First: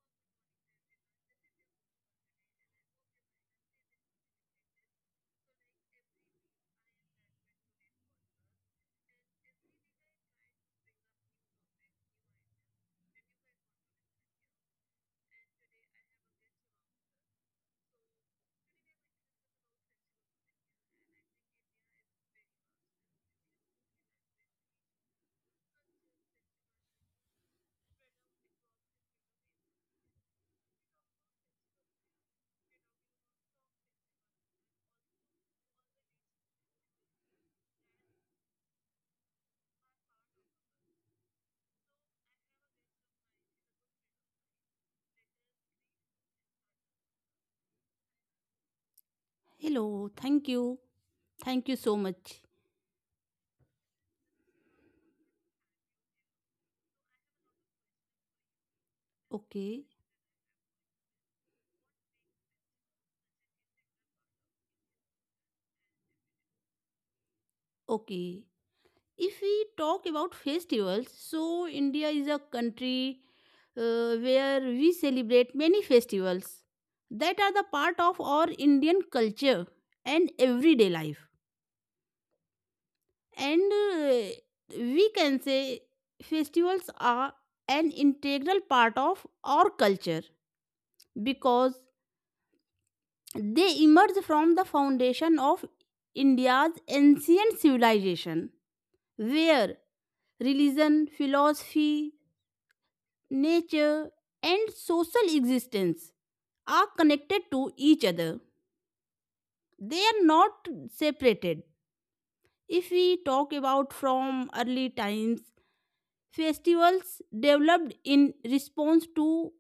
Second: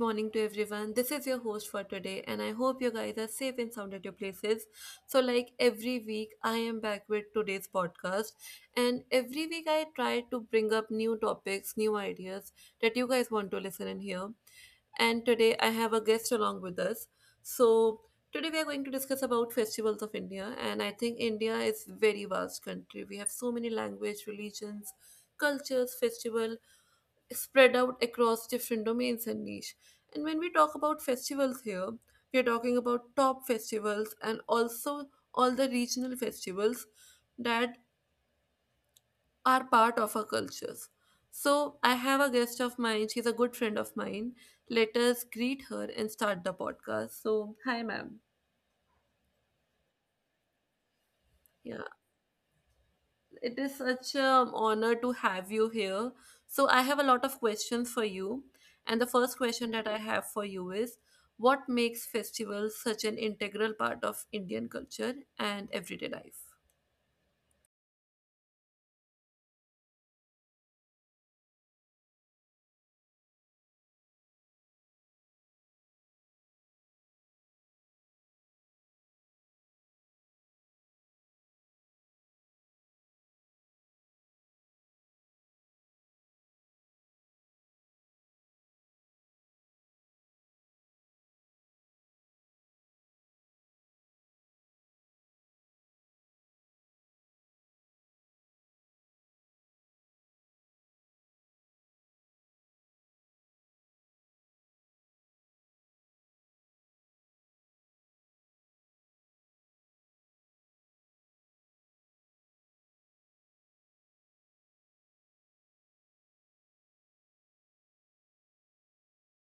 morning to everyone. This is your host for today, and I hope you guys are safe and sound at your places. So, like every week, I am back with today's podcast, and every week I try to bring up new topics, new ideas that you guys want to listen and hear. And today I have a guest along with us. So, today we are going to discuss about festivals of India, and I think India is very vast country. We have so many language, religions, cultures, festival spread out across different domains and niche. And when we talk about festivals here, we are talking about top festivals and also all the regional festivals that are part of our cultures. So I have a guest of mine. She's a good friend of mine. Let us greet her and start the podcast. So hi, ma'am. Hello, thank you. Thank you Yeah. so much. It is such an honor to have you here. So, I have a lot of questions for you. And the first question Okay, that I have for you is, what makes festivals such an integral part of Indian culture and everyday life? okay. If we talk about festivals, so India is a country where we celebrate many festivals that are the part of our Indian culture and everyday life. And we can say festivals are an integral part of our culture because they emerge from the foundation of India's ancient civilization, where religion, philosophy, nature, and social existence are connected to each other. They are not separated. If we talk about from early times, festivals developed in response to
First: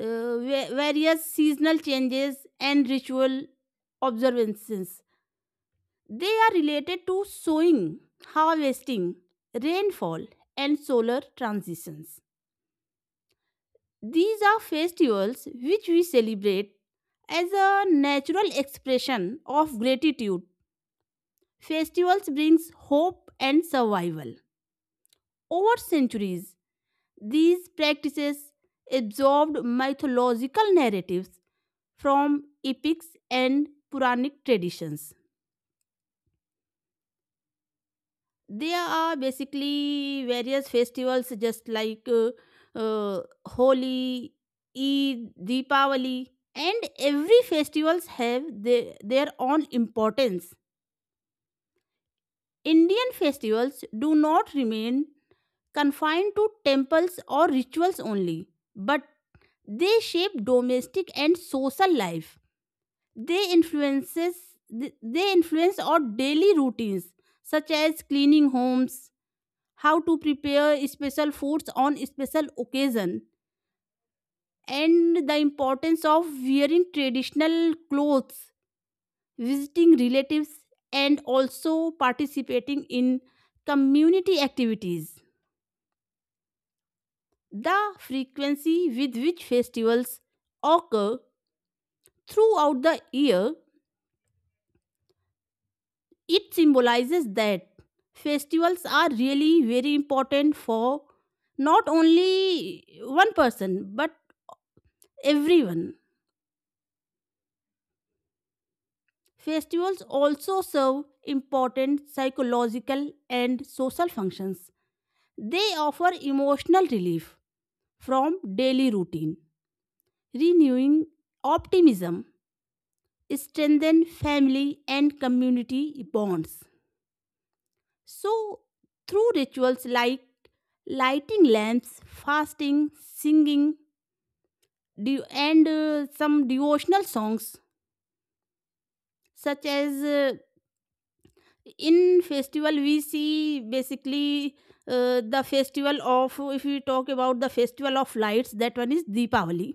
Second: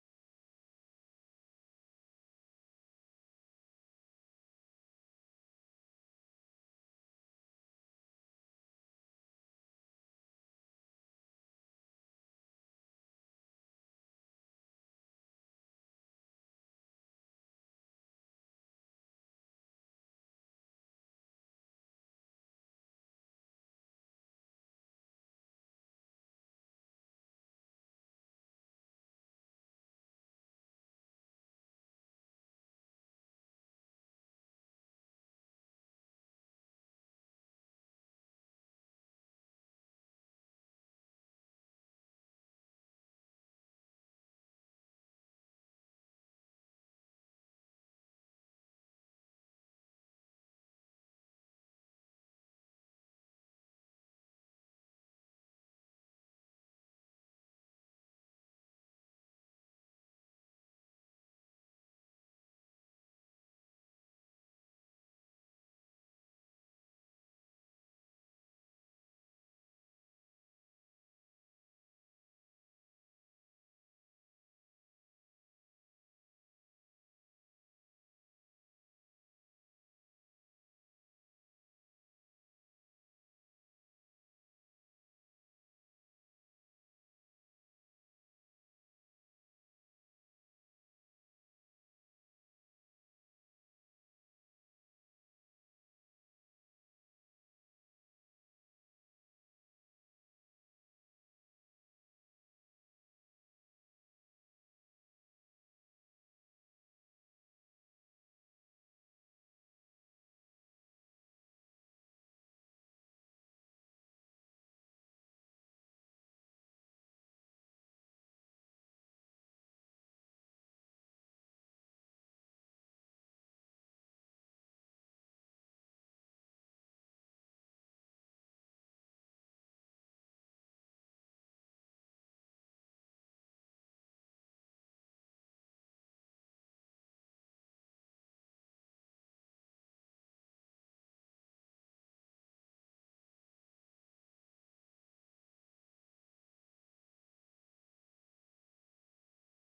various seasonal changes and ritual observances. They are related to sowing, harvesting, rainfall, and solar transitions. These are festivals which we celebrate as a natural expression of gratitude. Festivals brings hope and survival. Over centuries, these practices absorbed mythological narratives from epics and Puranic traditions. There are basically various festivals just like Holi, Eid, Deepavali, and every festivals have their own importance. Indian festivals do not remain confined to temples or rituals only, but they shape domestic and social life. They influences they influence our daily routines such as cleaning homes, how to prepare special foods on special occasion and the importance of wearing traditional clothes, visiting relatives, and also participating in community activities. The frequency with which festivals occur throughout the year, it symbolizes that festivals are really very important for not only one person but everyone. Festivals also serve important psychological and social functions. They offer emotional relief from daily routine, renewing optimism, strengthen family and community bonds. So, through rituals like lighting lamps, fasting, singing, and some devotional songs such as, in festival we see basically, the festival of if we talk about the festival of lights, that one is Deepavali.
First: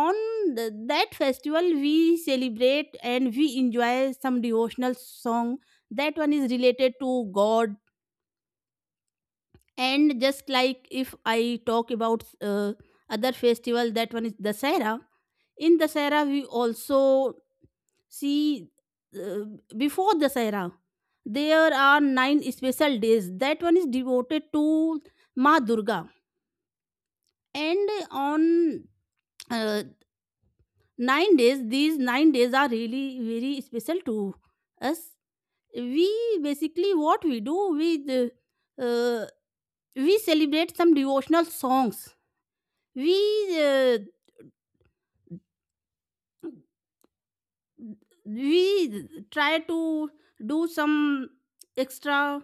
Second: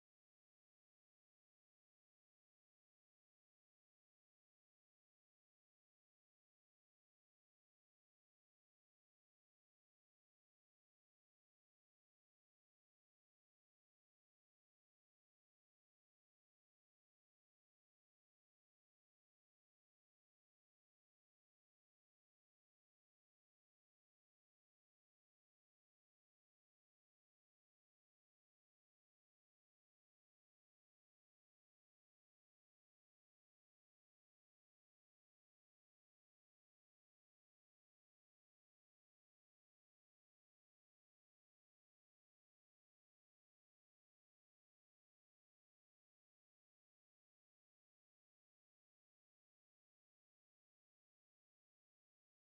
On that festival we celebrate and we enjoy some devotional song that one is related to god. And just like if I talk about other festival, that one is Dasara. In Dasara we also see, uh, before this era, there are nine special days. That one is devoted to Ma Durga. And on uh, 9 days, these 9 days are really very special to us. We basically, what we do, uh, uh, we celebrate some devotional songs. We, uh, we try to do some extra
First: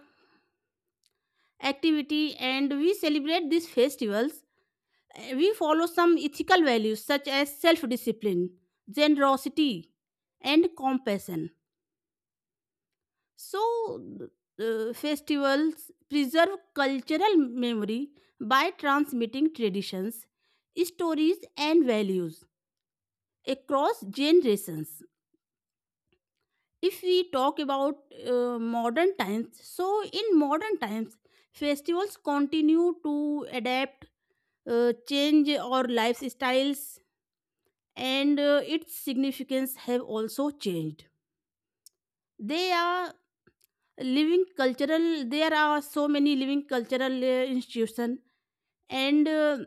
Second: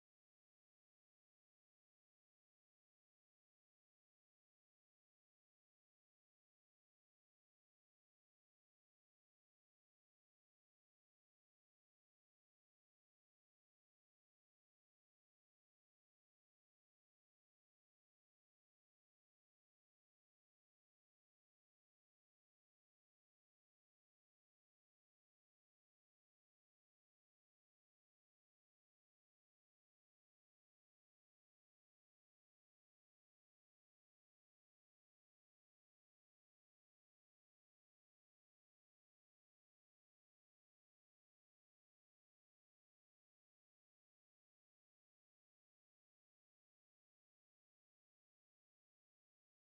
activity and we celebrate these festivals. Eh, we follow some ethical values such as self discipline, generosity, and compassion. So, festivals preserve cultural memory by transmitting traditions, stories, and values across generations. If we talk about modern times, so in modern times, festivals continue to adapt, change our lifestyles, and its significance have also changed. They are living cultural there are so many living cultural institution. And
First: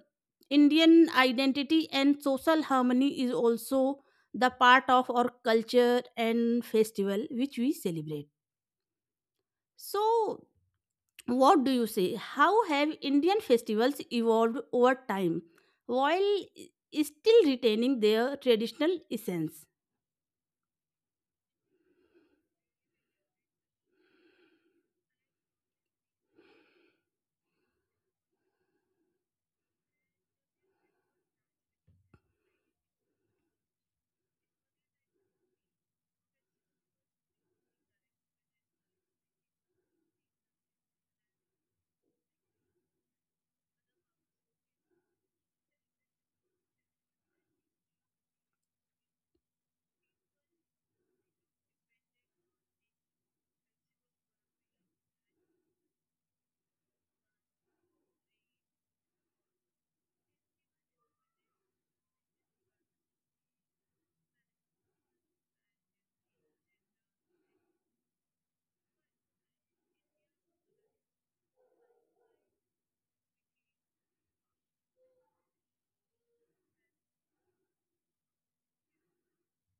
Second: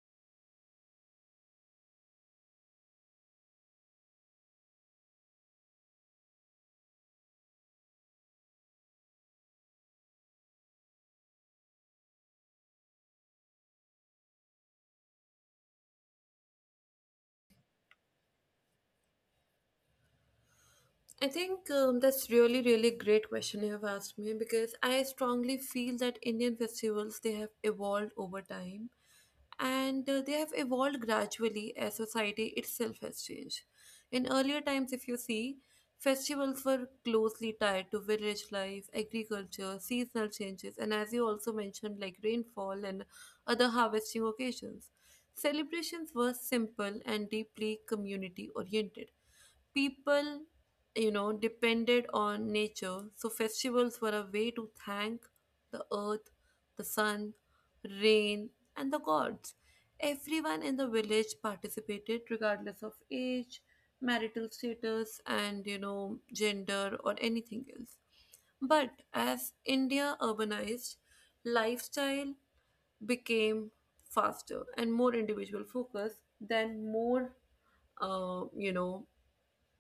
Indian identity and social harmony is also the part of our culture and festival which we celebrate. So what do you say, how have Indian festivals evolved over time while still retaining their traditional essence? I think that's really, really great question you have asked me, because I strongly feel that Indian festivals they have evolved over time, and they have evolved gradually as society itself has changed. In earlier times, if you see, festivals were closely tied to village life, agriculture, seasonal changes, and as you also mentioned, like rainfall and other harvesting occasions. Celebrations were simple and deeply community oriented. People, you know, depended on nature, so festivals were a way to thank the earth, the sun, rain, and the gods. Everyone in the village participated, regardless of age, marital status, and you know, gender or anything else. But as India urbanized, lifestyle became faster and more individual focus, than more you know,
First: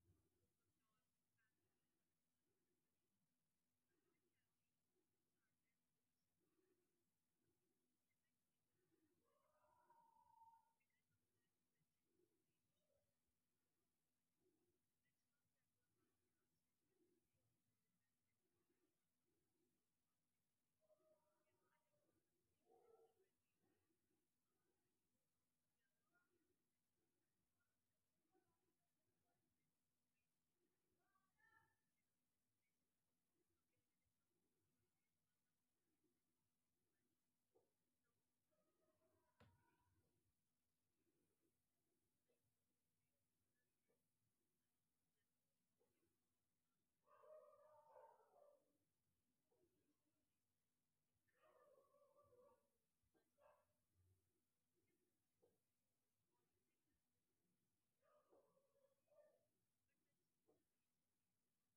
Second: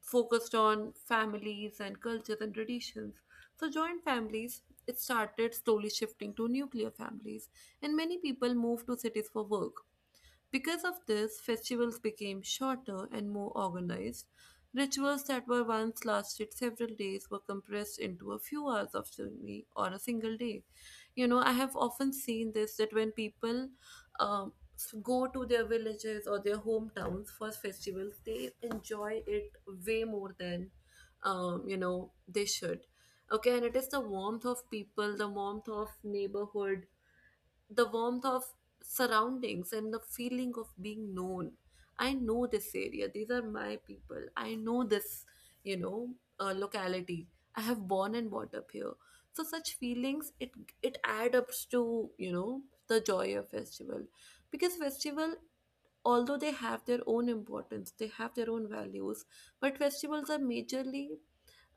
focused on families and cultures and traditions. So, joint families, it started slowly shifting to nuclear families, and many people moved to cities for work. Because of this, festivals became shorter and more organized. Rituals that were once lasted several days were compressed into a few hours of journey or a single day. You know, I have often seen this, that when people, go to their villages or their hometowns for festivals, they enjoy it way more than, you know, they should. Okay, and it is the warmth of people, the warmth of neighborhood, the warmth of surroundings, and the feeling of being known. I know this area. These are my people. I know this, you know, locality. I have born and brought up here. So such feelings, it adds up to, you know, the joy of festival, because festival, although they have their own importance, they have their own values, but festivals are majorly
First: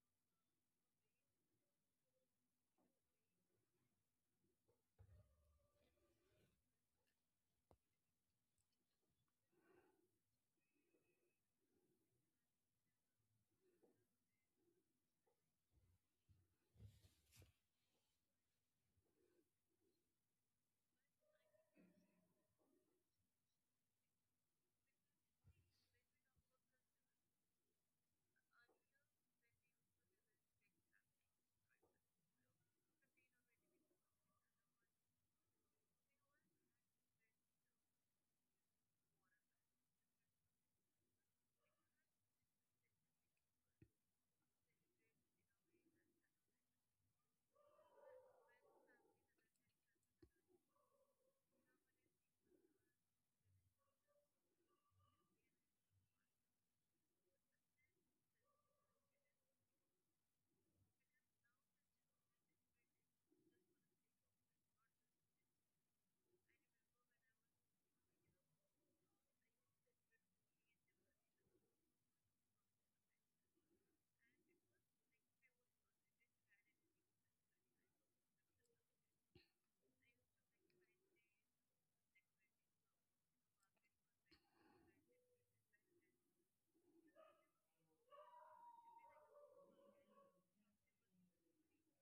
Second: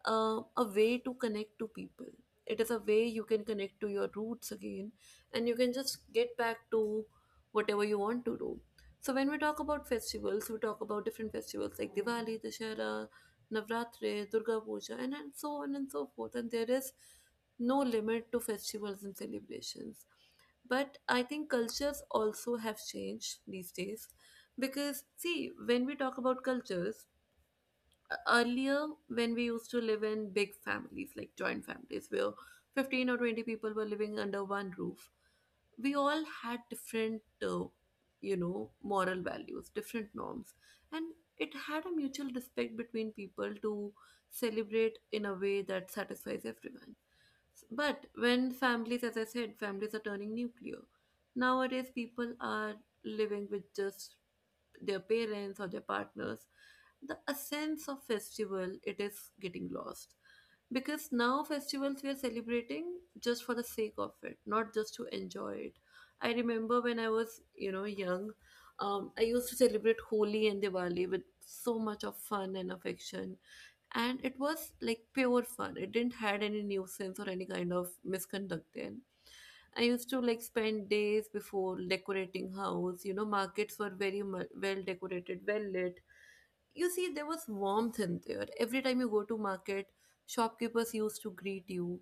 a way to connect to people. It is a way you can connect to your roots again, and you can just get back to whatever you want to do. So, when we talk about festivals, we talk about different festivals like Diwali, Dashera, Navratri, Durga Puja, and so on and so forth. And there is no limit to festivals and celebrations. But I think cultures also have changed these days, because, see, when we talk about cultures, earlier when we used to live in big families, like joint families, where 15 or 20 people were living under one roof, we all had different, you know, moral values, different norms. And it had a mutual respect between people to celebrate in a way that satisfies everyone. But when families, as I said, families are turning nuclear. Nowadays, people are living with just their parents or their partners, the essence of festival, it is getting lost, because now festivals we are celebrating just for the sake of it, not just to enjoy it. I remember when I was, you know, young, I used to celebrate Holi and Diwali with so much of fun and affection, and it was like pure fun. It didn't had any nuisance or any kind of misconduct then. I used to like spend days before decorating house. You know, markets were very mu- well decorated, well lit. You see, there was warmth in there. Every time you go to market, shopkeepers used to greet you,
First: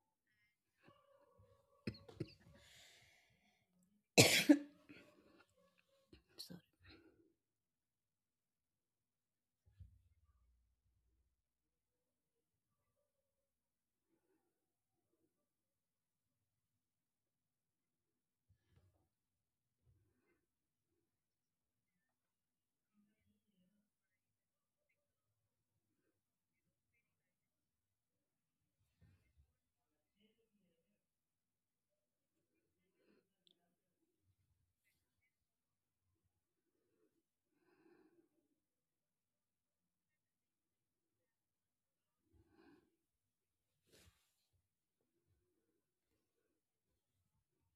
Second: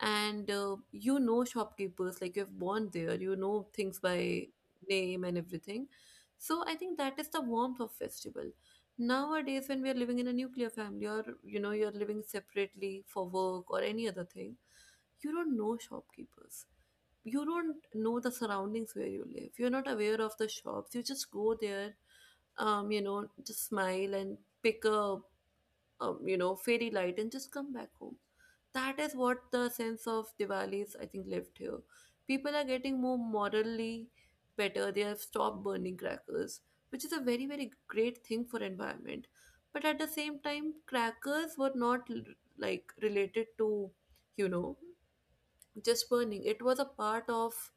and you know, shopkeepers, like you've born there, you know things by name and everything. Sorry. So I think that is the warmth of festival. Nowadays, when we are living in a nuclear family, or you know, you're living separately for work or any other thing, you don't know shopkeepers, you don't know the surroundings where you live. You're not aware of the shops. You just go there, you know, just smile and pick a, you know, fairy light and just come back home. That is what the sense of Diwali is, I think, left here. People are getting more morally better. They have stopped burning crackers, which is a very, very great thing for environment. But at the same time, crackers were not l- like related to, you know, just burning. It was a part of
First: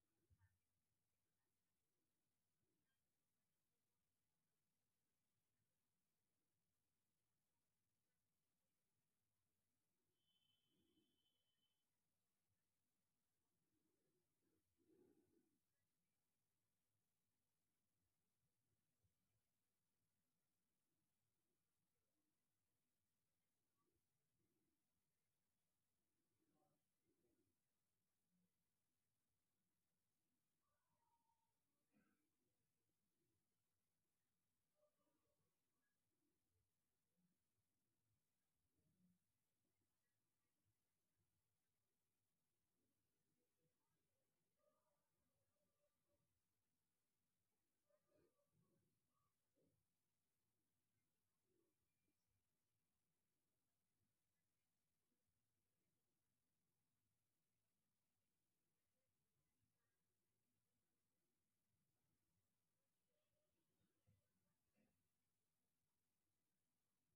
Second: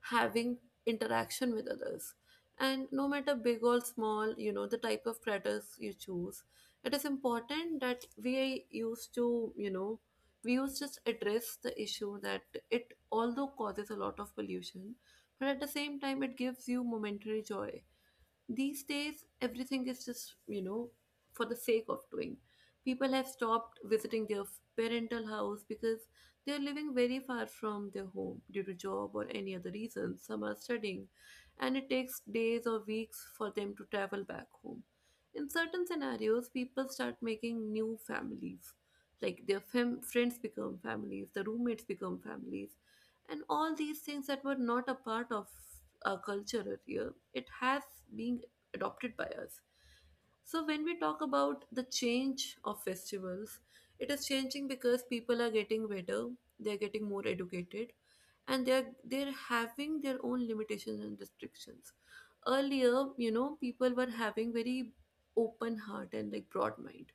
having interaction with others. And no matter big or small, you know, the type of predators you choose, it is important that we used to, you know, we used to just address the issue that it although causes a lot of pollution, but at the same time it gives you momentary joy. These days, everything is just, you know, for the sake of doing. People have stopped visiting their parental house because they are living very far from their home due to job or any other reason. Some are studying, and it takes days or weeks for them to travel back home. In certain scenarios, people start making new families. Like their fam- friends become families, the roommates become families, and all these things that were not a part of culture earlier, it has been adopted by us. So when we talk about the change of festivals, it is changing because people are getting better, they're getting more educated, and they're having their own limitations and restrictions. Earlier, you know, people were having very open heart and like broad mind.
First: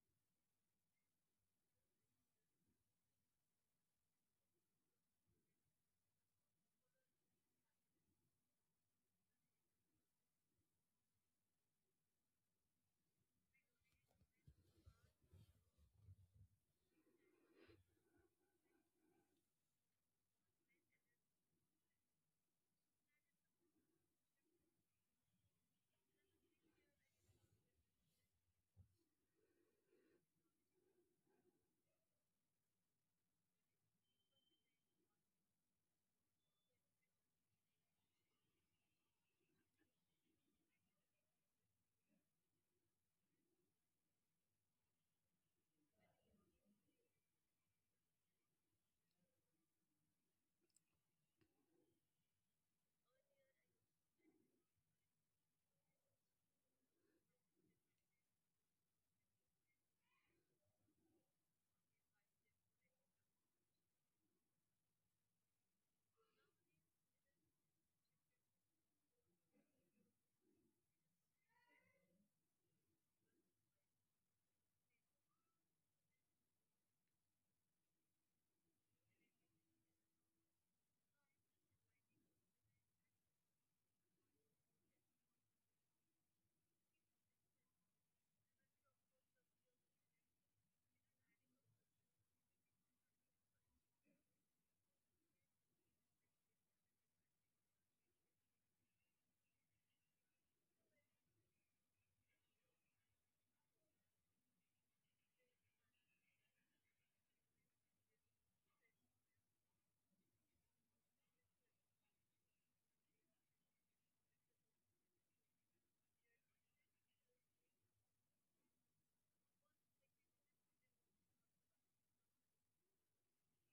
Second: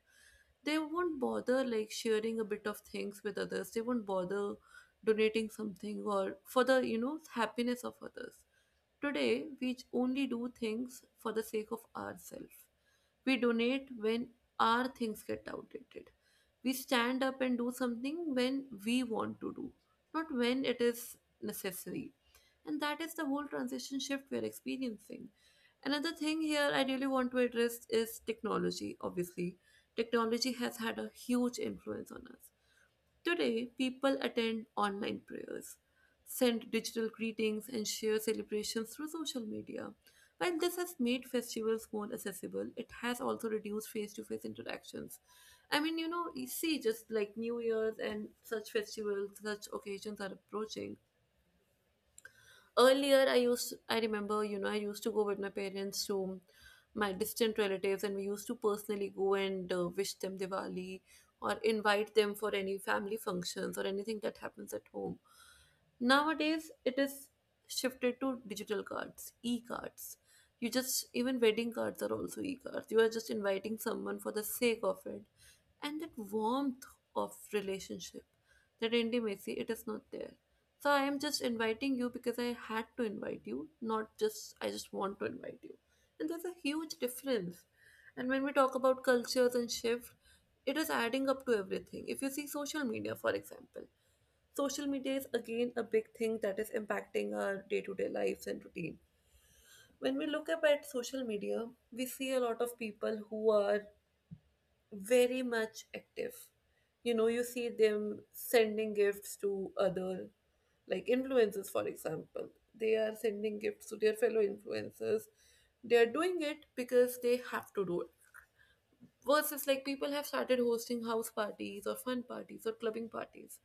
They won't bother like sharing a bit of things with others. They won't bother donating something or for the, you know, happiness of others. Today, we only do things for the sake of ourselves. We donate when our things get outdated. We stand up and do something when we want to do, not when it is necessary. And that is the whole transition shift we are experiencing. Another thing here I really want to address is technology, obviously. Technology has had a huge influence on us. Today, people attend online prayers, send digital greetings, and share celebrations through social media. While this has made festivals more accessible, it has also reduced face to face interactions. I mean, you know, you see, just like New Year's and such festivals, such occasions are approaching. Earlier, I remember, you know, I used to go with my parents to my distant relatives, and we used to personally go and wish them Diwali or invite them for any family functions or anything that happens at home. Nowadays, it is shifted to digital cards, e-cards. You just, even wedding cards are also e-cards. You are just inviting someone for the sake of it, and that warmth of relationship, that intimacy, it is not there. So I am just inviting you because I had to invite you, not just I just want to invite you. And there's a huge difference. And when we talk about cultures and shift, it is adding up to everything. If you see social media, for example, social media is again a big thing that is impacting our day to day lives and routine. When we look up at social media, we see a lot of people who are very much active. You know, you see them sending gifts to other, like influencers, for example, they are sending gifts to their fellow influencers. They are doing it because they have to do it, versus like people have started hosting house parties or fun parties or clubbing parties.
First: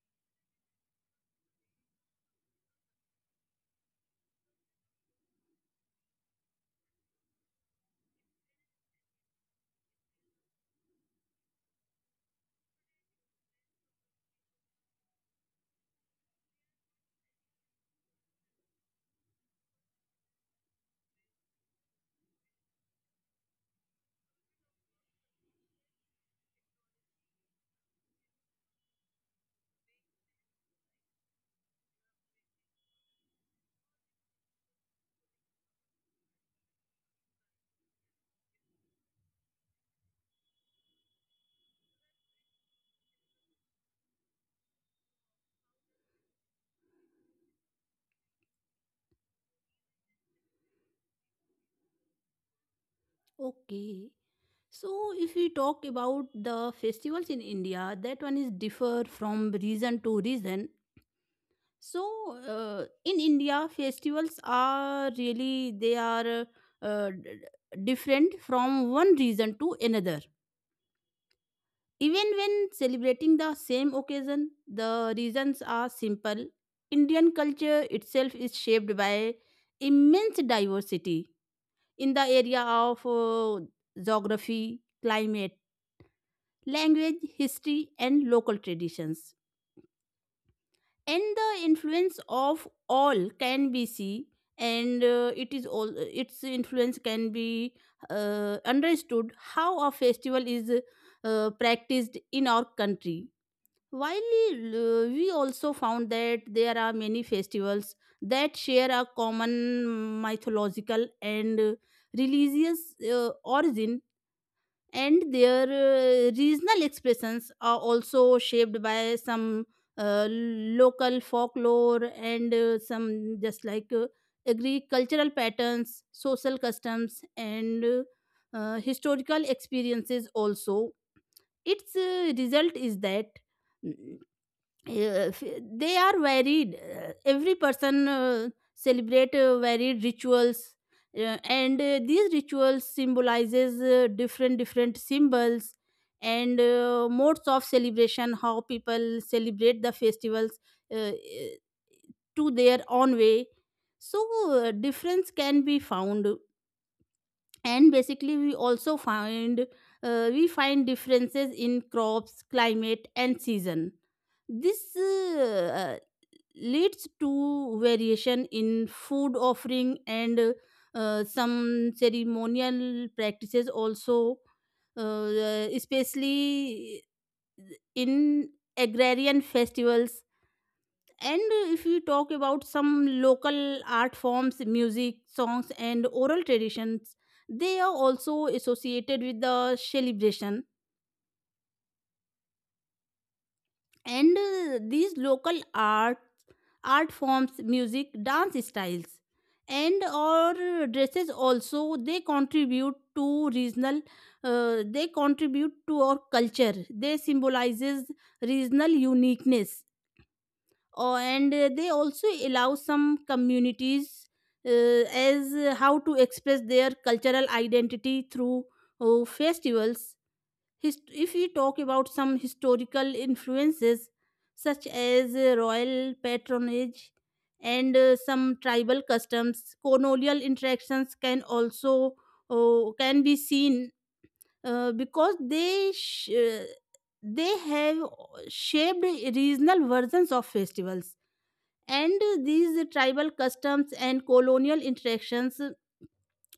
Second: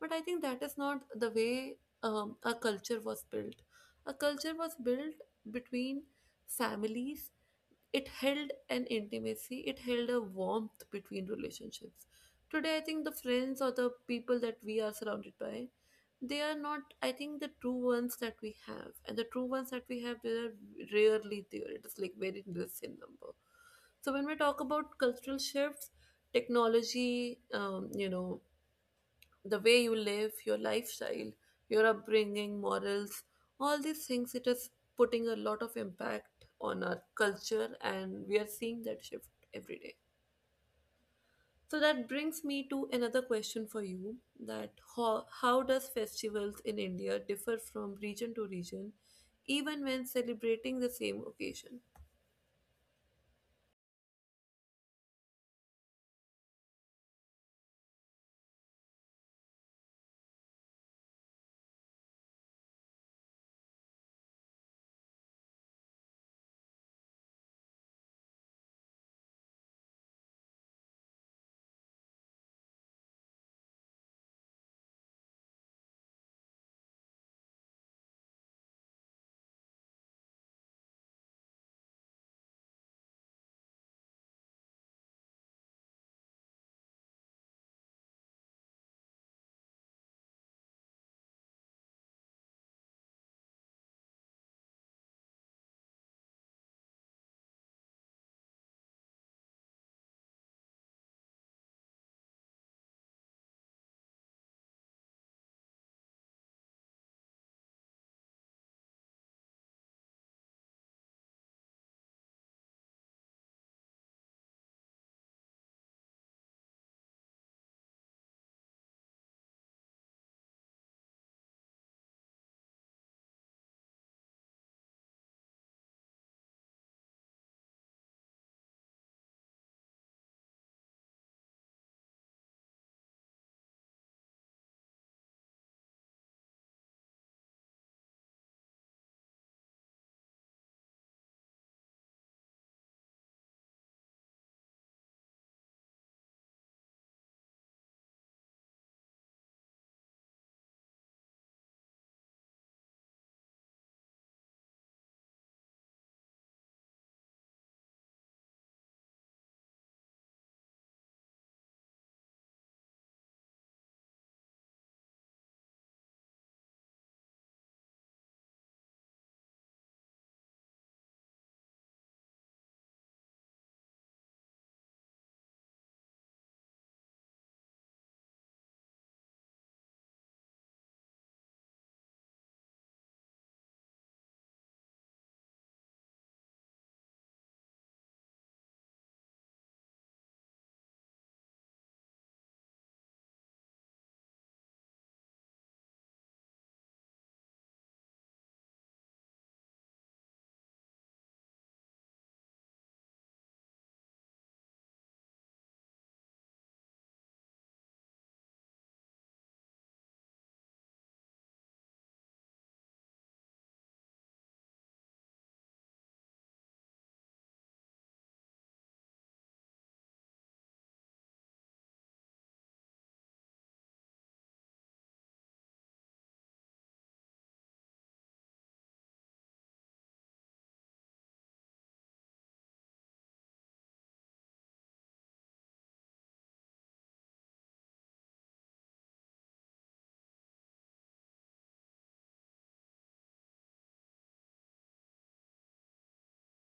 But I think that is not the way a culture was built. A culture was built between families. It held an intimacy, it held a warmth between relationships. Today, I think the friends or the people that we are surrounded by, they are not, I think, the true ones that we have, and the true ones that we have, they are rarely there. It is like very less in number. So when we talk about cultural shifts, technology, you know, the way you live, your lifestyle, your upbringing, morals, all these things, it is putting a lot of impact on our culture, and we are seeing that shift every day. So that brings me to another question for you that how does festivals in India differ from region to region even when celebrating the same occasion? Okay, so if we talk about the festivals in India, that one is differ from region to region. So in India festivals are really, they are different from one region to another. Even when celebrating the same occasion, the reasons are simple. Indian culture itself is shaped by immense diversity in the area of geography, climate, language, history, and local traditions. And the influence of all can be seen, and it is all its influence can be understood how a festival is practiced in our country. While we also found that there are many festivals that share a common mythological and religious origin, and their regional expressions are also shaped by some local folklore and some just like agricultural patterns, social customs, and historical experiences. Also, its result is that if they are varied, every person celebrate varied rituals, and these rituals symbolizes different different symbols and modes of celebration, how people celebrate the festivals uh, uh, to their own way. So difference can be found, and basically we also find, we find differences in crops, climate, and season. This leads to variation in food offering and some ceremonial practices also, especially in agrarian festivals. And if we talk about some local art forms, music, songs, and oral traditions, they are also associated with the celebration. And these local art art forms, music, dance styles, and or dresses also, they contribute to regional, they contribute to our culture. They symbolizes regional uniqueness. Oh, and they also allow some communities, uh, as how to express their cultural identity through festivals. If we talk about some historical influences such as royal patronage, and some tribal customs, colonial interactions can also, can be seen because they have shaped regional versions of festivals, and these tribal customs and colonial interactions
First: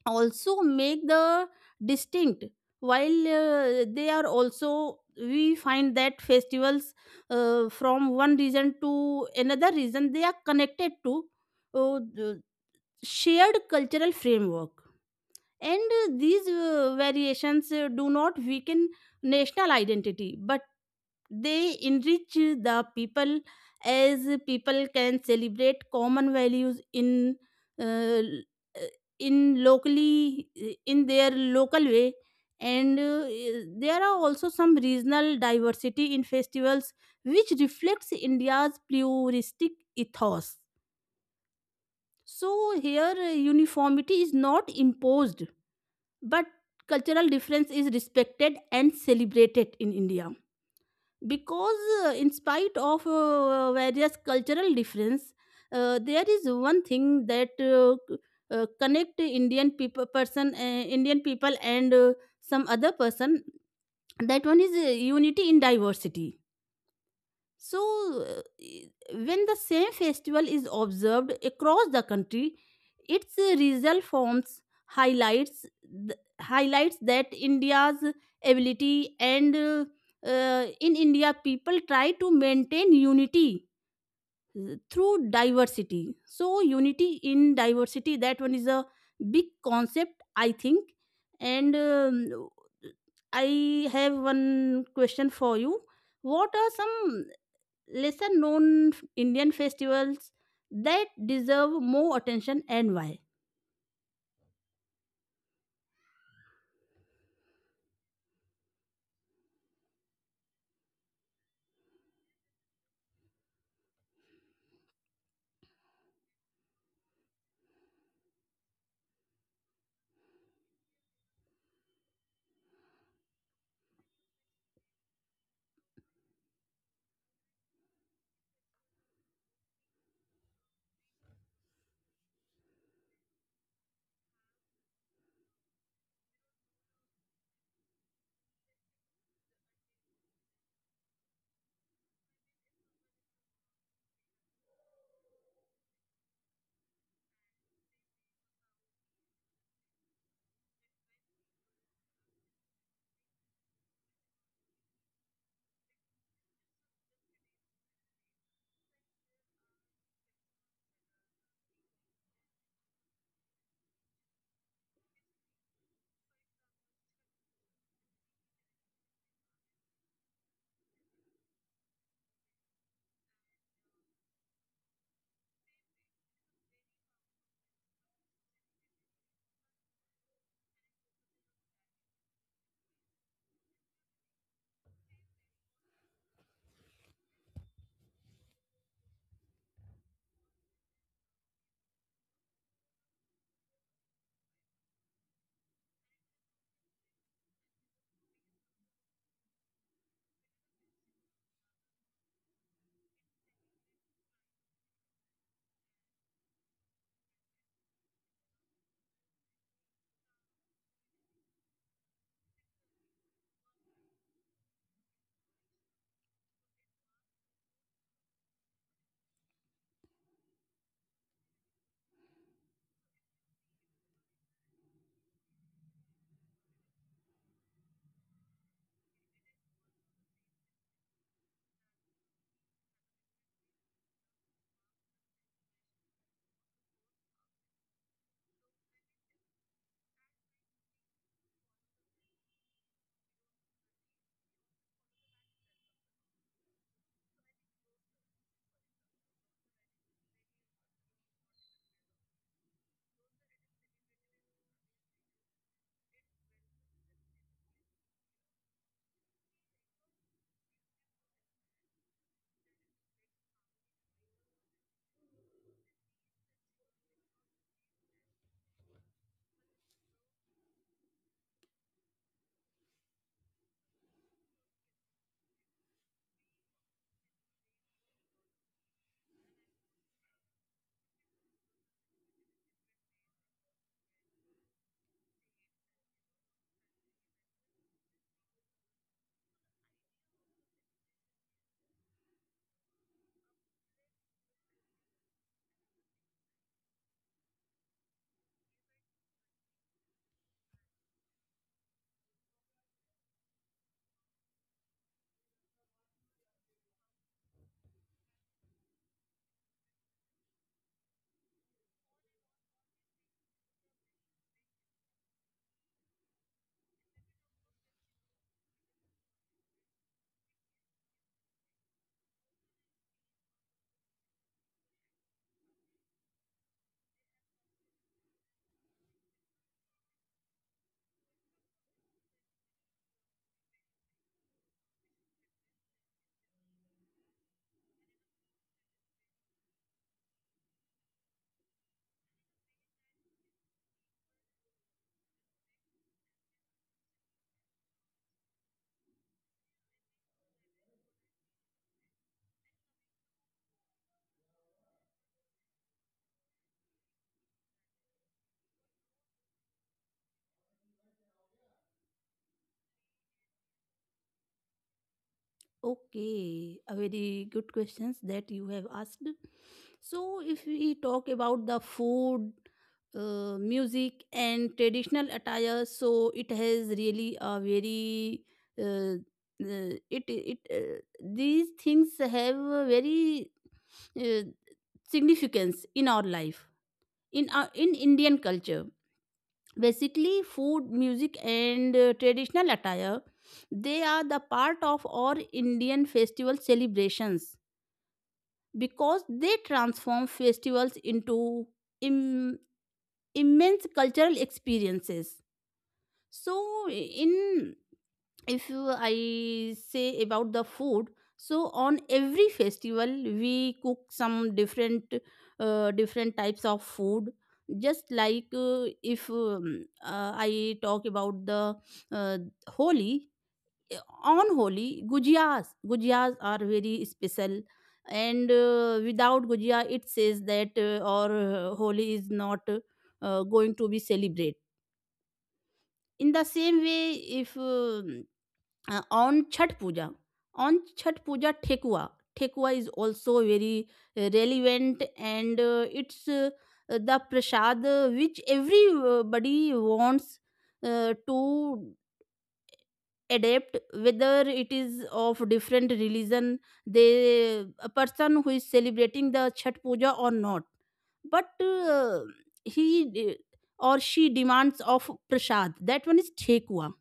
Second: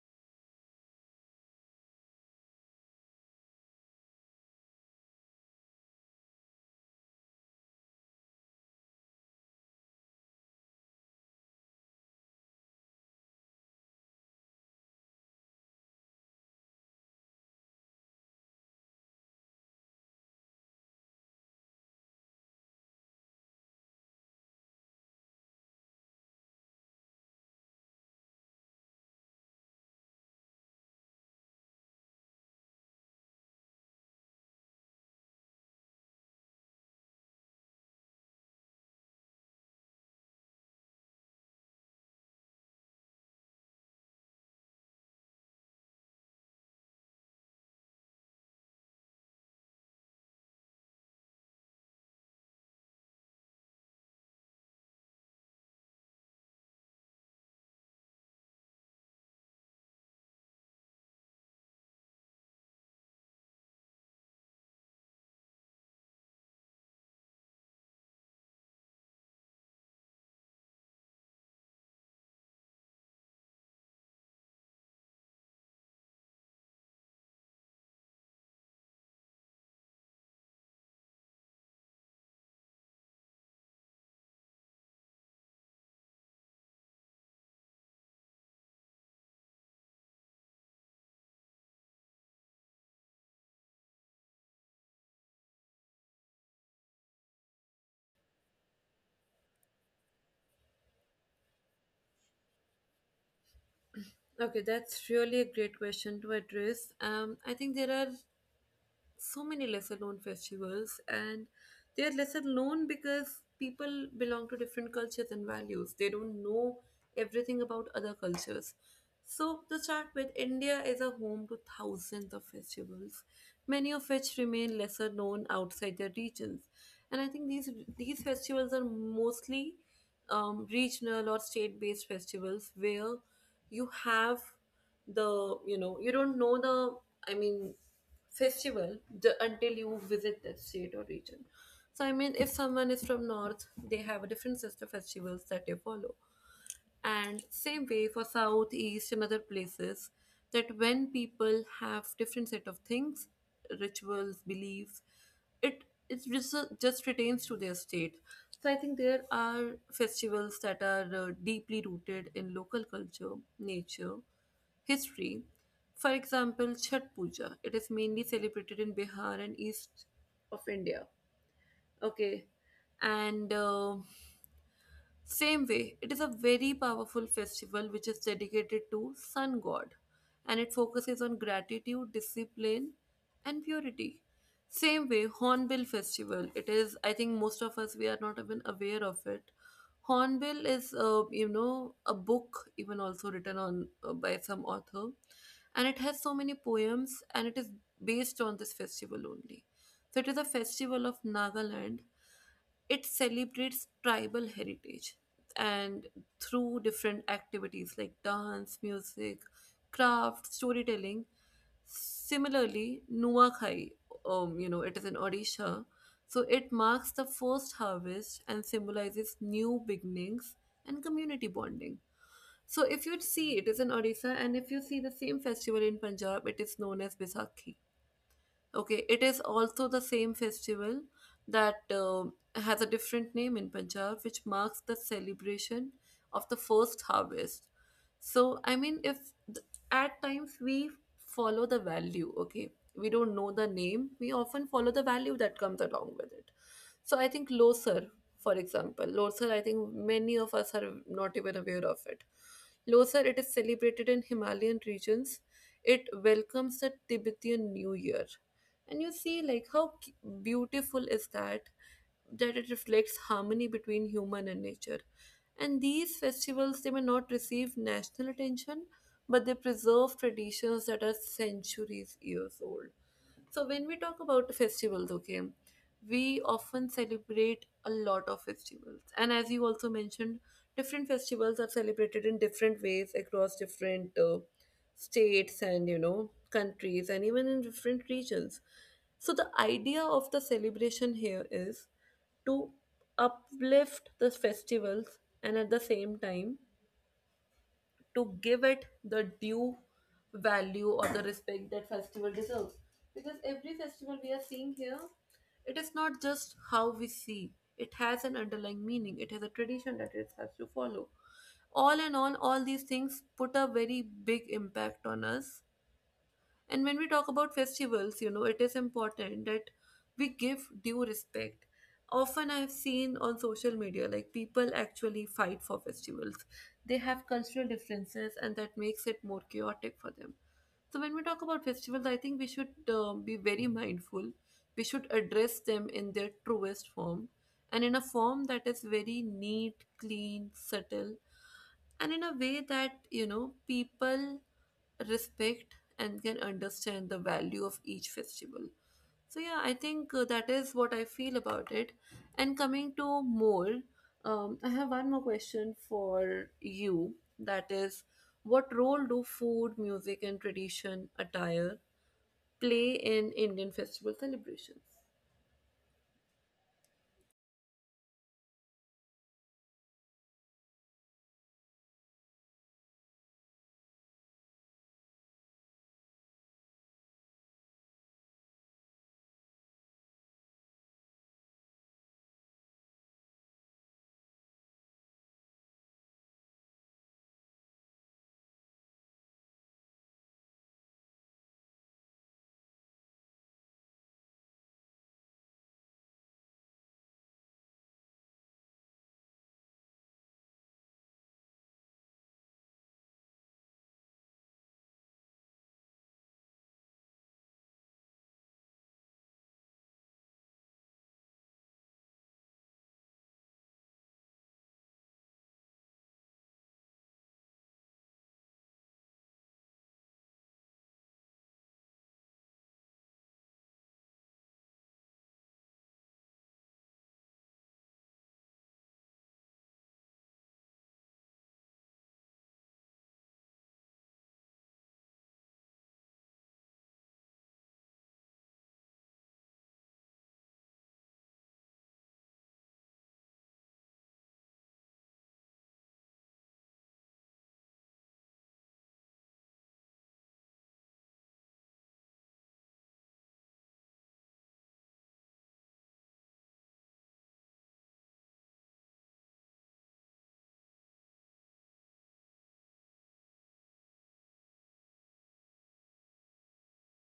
also make the distinct. While they are, also we find that festivals from one region to another region, they are connected to the shared cultural framework. And these variations do not weaken national identity, but they enrich the people, as people can celebrate common values in, uh, in locally, in their local way. And there are also some regional diversity in festivals which reflects India's pluralistic ethos. So here uniformity is not imposed, but cultural difference is respected and celebrated in India. Because in spite of various cultural difference, there is one thing that connect Indian people and some other person, that one is, unity in diversity. So, uh, when the same festival is observed across the country, its result forms, highlights highlights that India's ability and in India people try to maintain unity through diversity. So, unity in diversity, that one is a big concept, I think. And I have one question for you. What are some lesser known Indian festivals that deserve more attention and why? Okay, that's really a great question to address. I think there are so many lesser known festivals, and they are lesser known because people belong to different cultures and values, they don't know everything about other cultures. So to start with, India is a home to thousands of festivals, many of which remain lesser known outside their regions. And I think these festivals are mostly regional or state based festivals where you have the you know you don't know the I mean, festival, the, until you visit that state or region. So, I mean, if someone is from North, they have a different set of festivals that they follow. And same way for South, East, and other places, that when people have different set of things, rituals, beliefs, it it just, just retains to their state. So I think there are festivals that are deeply rooted in local culture, nature, history, for example, Chhat Puja, it is mainly celebrated in Bihar and east of India. Okay, and same way, it is a very powerful festival which is dedicated to sun god, and it focuses on gratitude, discipline, and purity. Same way, Hornbill Festival. It is, I think, most of us we are not even aware of it. Hornbill is, a book even also written on by some author, and it has so many poems and it is based on this festival only. So it is a festival of Nagaland, it celebrates tribal heritage, and through different activities like dance, music, craft, storytelling. Similarly, Nuakhai, it is in Odisha, so it marks the first harvest and symbolizes new beginnings and community bonding. So if you see, it is in Odisha, and if you see the same festival in Punjab, it is known as Baisakhi. Okay, it is also the same festival that has a different name in Punjab, which marks the celebration of the first harvest. So I mean, if th- at times we follow the value, okay, we don't know the name, we often follow the value that comes along with it. So I think Losar, for example, Losar, I think many of us are not even aware of it. Losar, it is celebrated in Himalayan regions. It welcomes the Tibetan New Year. And you see, like, how beautiful is that? That it reflects harmony between human and nature. And these festivals, they may not receive national attention, but they preserve traditions that are centuries years old. So when we talk about festivals, okay, we often celebrate a lot of festivals. And as you also mentioned, different festivals are celebrated in different ways across different states and, you know, countries and even in different regions. So the idea of the celebration here is to uplift the festivals, and at the same time to give it the due value or the respect that festival deserves, because every festival we are seeing here, it is not just how we see, it has an underlying meaning, it has a tradition that it has to follow. All in all, all these things put a very big impact on us. And when we talk about festivals, you know, it is important that we give due respect. Often I've seen on social media, like people actually fight for festivals. They have cultural differences, and that makes it more chaotic for them. So when we talk about festivals, I think we should be very mindful. We should address them in their truest form, and in a form that is very neat, clean, subtle, and in a way that you know people respect and can understand the value of each festival. So yeah, I think that is what I feel about it. And coming to more, I have one more question for you, that is, what role do food, music, and tradition attire play in Indian festival celebrations? Okay, a very good questions that you have asked. So, if we talk about the food, music, and traditional attire, so it has really a very, uh, it it these things have a very uh, significance in our life, in our, in Indian culture. Basically food, music, and traditional attire, they are the part of our Indian festival celebrations because they transform festivals into Im- immense cultural experiences. So in, if you, I say about the food, so on every festival we cook some different, different types of food. Just like if I talk about the, uh, Holi, eh, on Holi gujiyas are very special, and without gujiya it says that or Holi is not going to be celebrated. In the same way, if on Chhat Puja. On Chhat Puja, Thekua. Thekua is also very relevant and it's, the prasad which everybody wants to adapt, whether it is of different religion, they, a person who is celebrating the Chhat Puja or not, but he de- or she demands of prasad, that one is thekua.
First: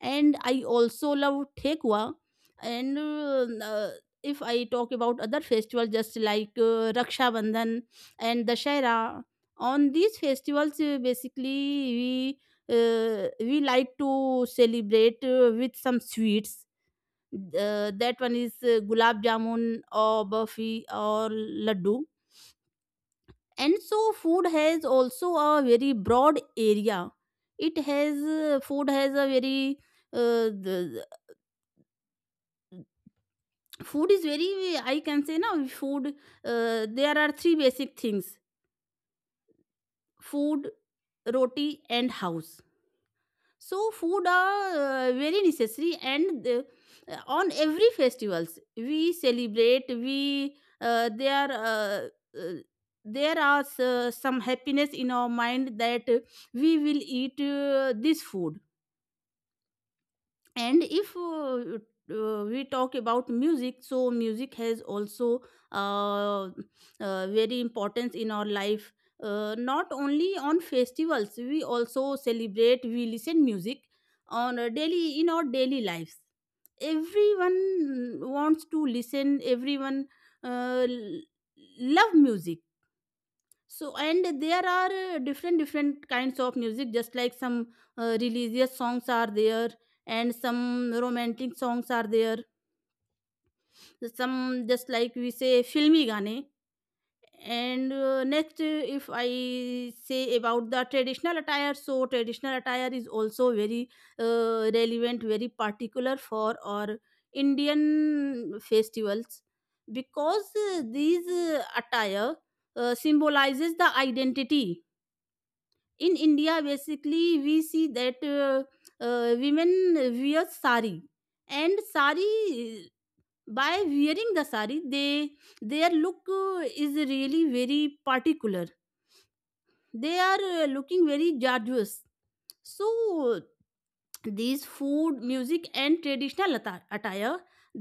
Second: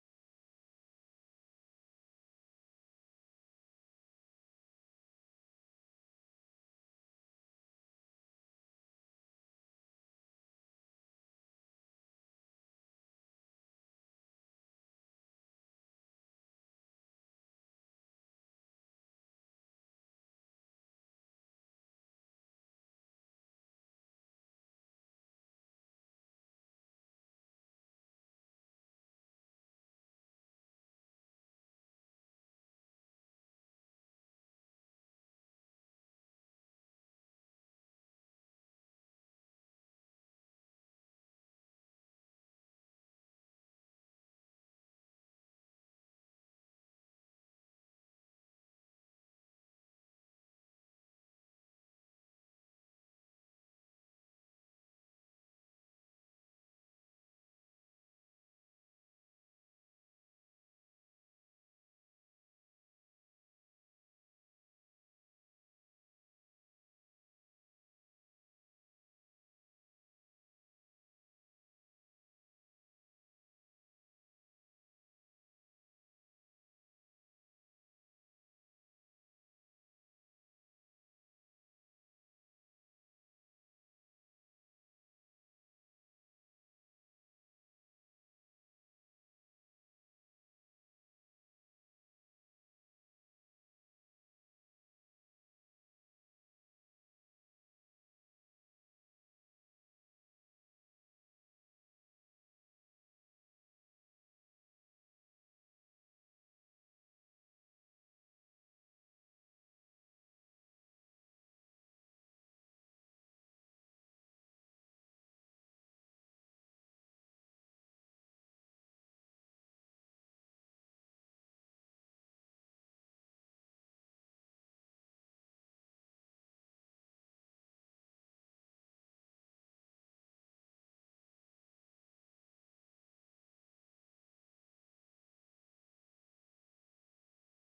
And I also love Thekwa. And If I talk about other festivals, just like Raksha Bandhan and Dashera, on these festivals, basically we, we like to celebrate with some sweets. That one is gulab jamun or burfi or laddu. And so food has also a very broad area. It has uh, food is very , I can say now, food there are three basic things: food, roti, and house. So food are very necessary, and on every festivals we celebrate we there uh, there are some happiness in our mind that we will eat this food. And if we talk about music, so music has also uh, very importance in our life. Not only on festivals we also celebrate, we listen music on a daily, in our daily lives. Everyone wants to listen, everyone uh, l- love music. So and there are different different kinds of music, just like some religious songs are there, and some romantic songs are there, some just like we say filmy gaane. And next if I say about the traditional attire, so traditional attire is also very relevant, very particular for our Indian festivals, because these attire symbolizes the identity. In India basically we see that women wear sari, and sari by wearing the sari, they their look is really very particular. They are looking very gorgeous. So these food, music, and traditional attire,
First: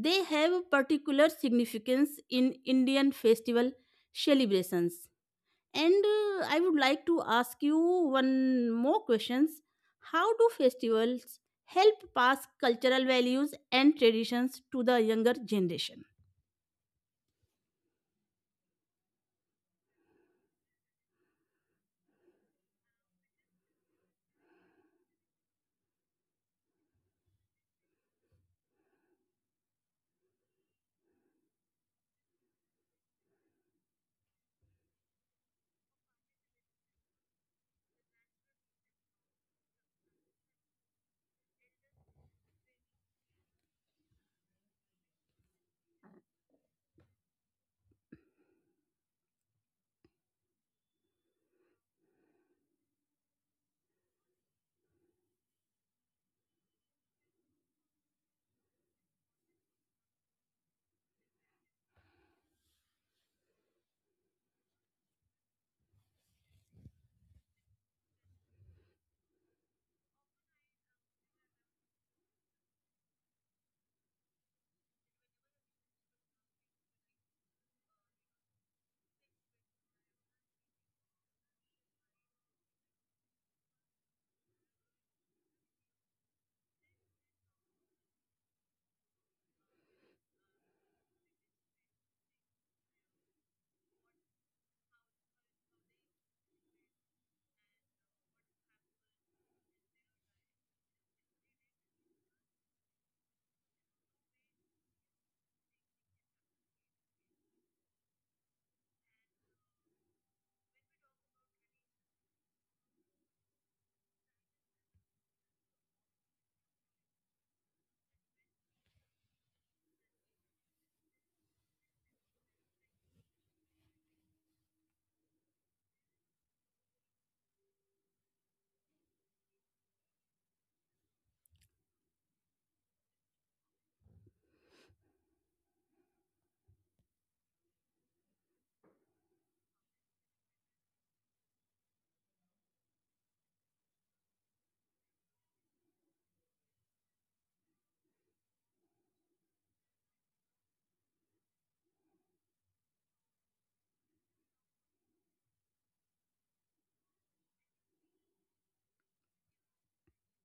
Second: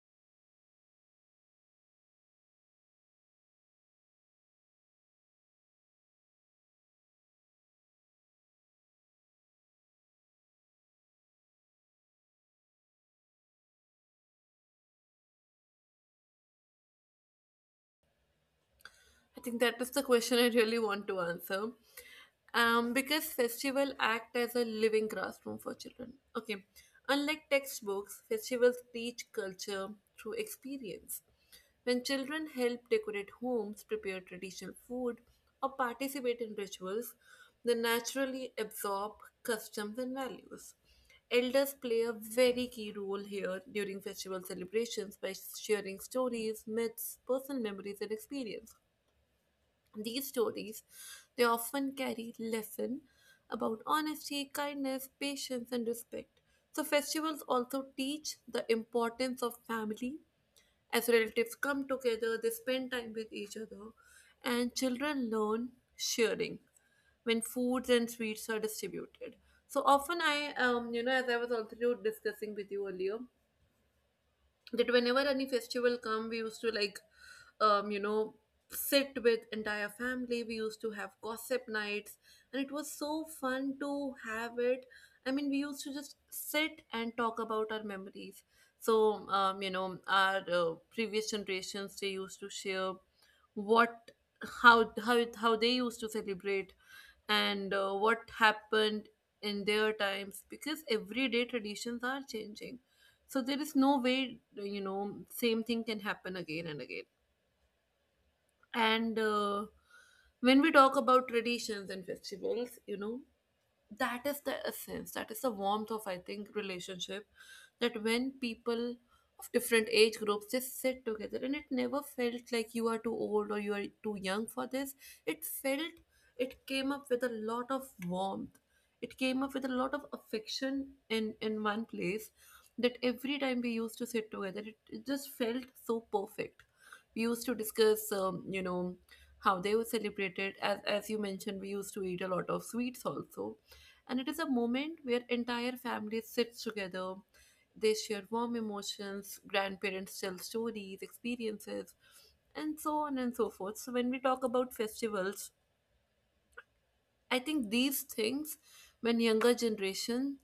they have particular significance in Indian festival celebrations. And I would like to ask you one more questions. How do festivals help pass cultural values and traditions to the younger generation? I think that is the question I really want to answer. Because festival act as a living classroom for children. Okay, unlike textbooks, festivals teach culture through experience. When children help decorate homes, prepare traditional food, or participate in rituals, they naturally absorb customs and values. Elders play a very key role here during festival celebrations by sharing stories, myths, personal memories, and experience. These stories, they often carry lesson about honesty, kindness, patience, and respect. So festivals also teach the importance of family. As relatives come together, they spend time with each other, and children learn sharing when foods and sweets are distributed. So often, I as I was also discussing with you earlier, that whenever any festival come, we used to like um you know sit with entire family, we used to have gossip nights, and it was so fun to have it. I mean, we used to just sit and talk about our memories. So our previous generations, they used to share what how they used to celebrate, and what happened in their times, because everyday traditions are changing. So there is no way same thing can happen again and again. And when we talk about traditions and festivals, you know, that is the essence, that is the warmth of, I think, relationship, that when people of different age groups just sit together, and it never felt like you are too old or you are too young for this. It felt, it came up with a lot of warmth, it came up with a lot of affection in one place, that every time we used to sit together, it just felt so perfect. We used to discuss how they were celebrated. As you mentioned, we used to eat a lot of sweets also. And it is a moment where entire families sit together, they share warm emotions, grandparents tell stories, experiences, and so on and so forth. So when we talk about festivals, I think these things, when younger generation,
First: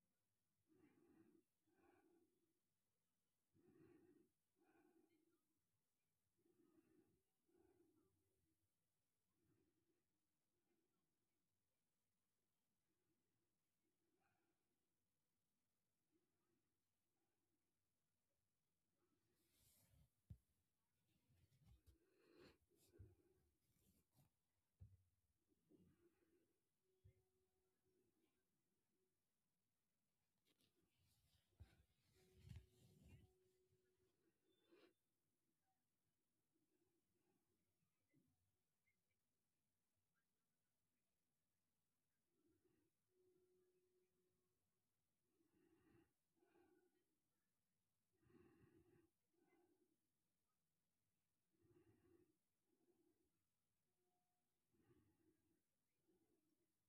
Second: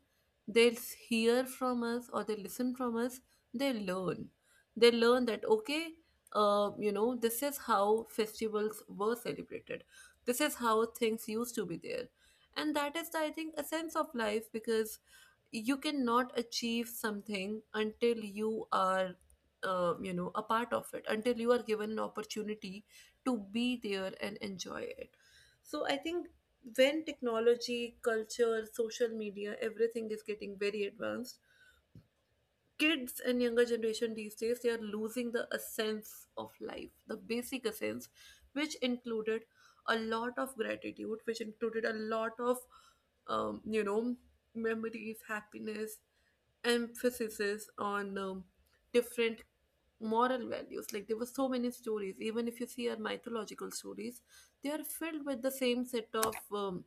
they'll hear from us or they listen from us, they learn. They learn that okay, this is how festivals were celebrated. This is how things used to be there, and that is, I think, a sense of life, because you cannot achieve something until you are a part of it, until you are given an opportunity to be there and enjoy it. So I think when technology, culture, social media, everything is getting very advanced, kids and younger generation these days they are losing the essence of life, the basic essence, which included a lot of gratitude, which included a lot of um, you know memories, happiness, emphasis on different moral values. Like there were so many stories, even if you see our mythological stories, they are filled with the same set of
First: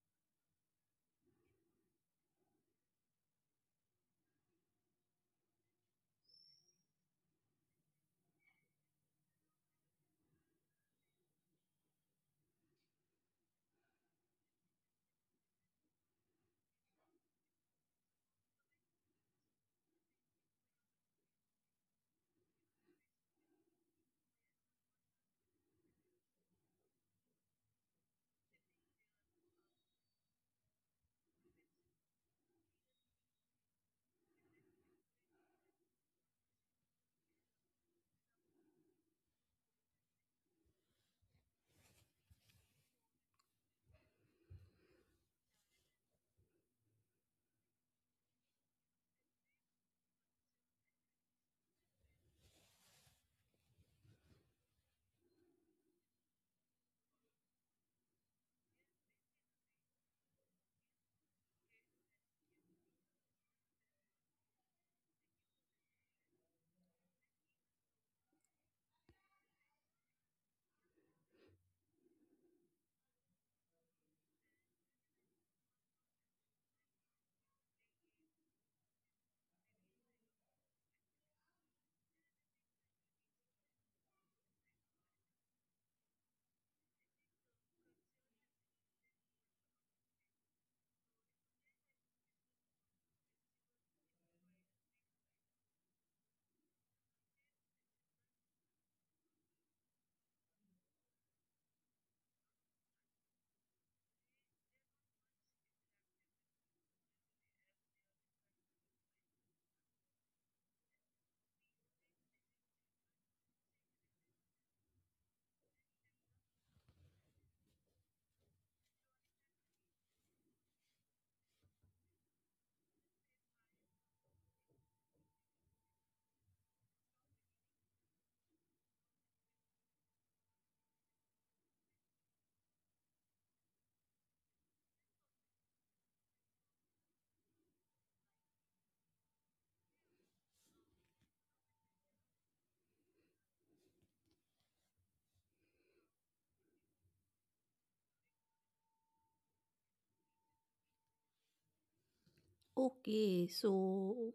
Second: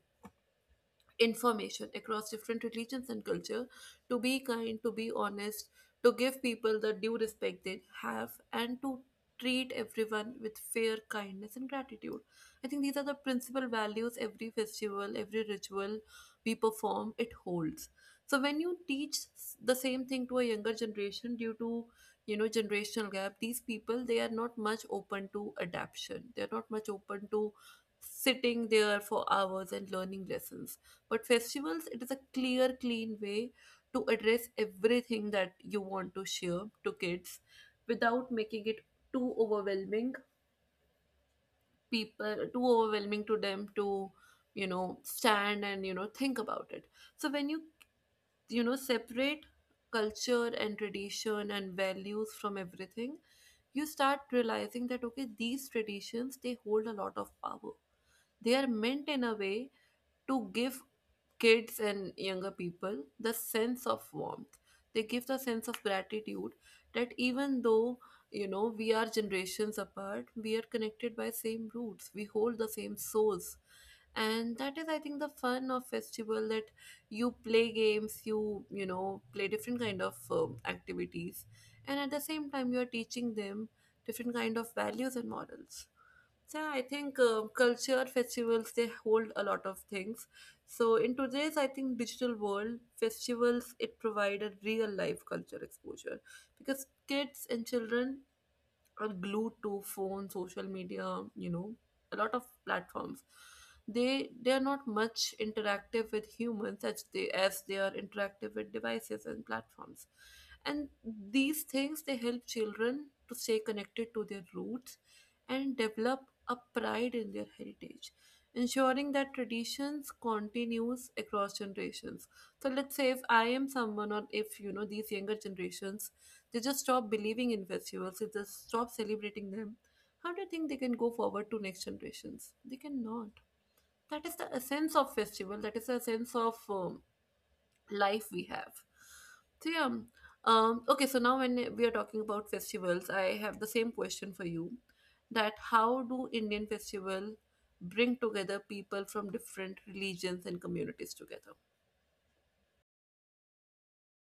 information across different religions and culture. To be kind, to be honest, to give people the due respect they have, and to treat everyone with fair kindness and gratitude. I think these are the principal values every festival, every ritual we perform, it holds. So when you teach the same thing to a younger generation, due to you know generational gap, these people, they are not much open to adaption, they're not much open to sitting there for hours and learning lessons. But festivals, it is a clear, clean way to address everything that you want to share to kids without making it too overwhelming, people too overwhelming to them to you know stand and you know think about it. So when you know separate culture and tradition and values from everything, you start realizing that okay, these traditions, they hold a lot of power. They are meant in a way to give kids and younger people the sense of warmth, they give the sense of gratitude, that even though you know we are generations apart, we are connected by same roots, we hold the same souls. And that is, I think, the fun of festival, that you play games, you know play different kind of activities, and at the same time you are teaching them different kind of values and models. Yeah, I think culture festivals, they hold a lot of things. So in today's, I think, digital world, festivals, it provide a real life culture exposure, because kids and children are glued to phone, social media, you know, a lot of platforms. They are not much interactive with humans as they are interactive with devices and platforms. And these things, they help children to stay connected to their roots and develop a pride in their heritage, ensuring that traditions continues across generations. So let's say if I am someone or if these younger generations, they just stop believing in festivals, they just stop celebrating them. How do you think they can go forward to next generations? They cannot. That is the essence of festival, that is the essence of life we have. So, yeah. Okay, so now when we are talking about festivals, I have the same question for you that how do Indian festival bring together people from different religions and communities together? Okay, so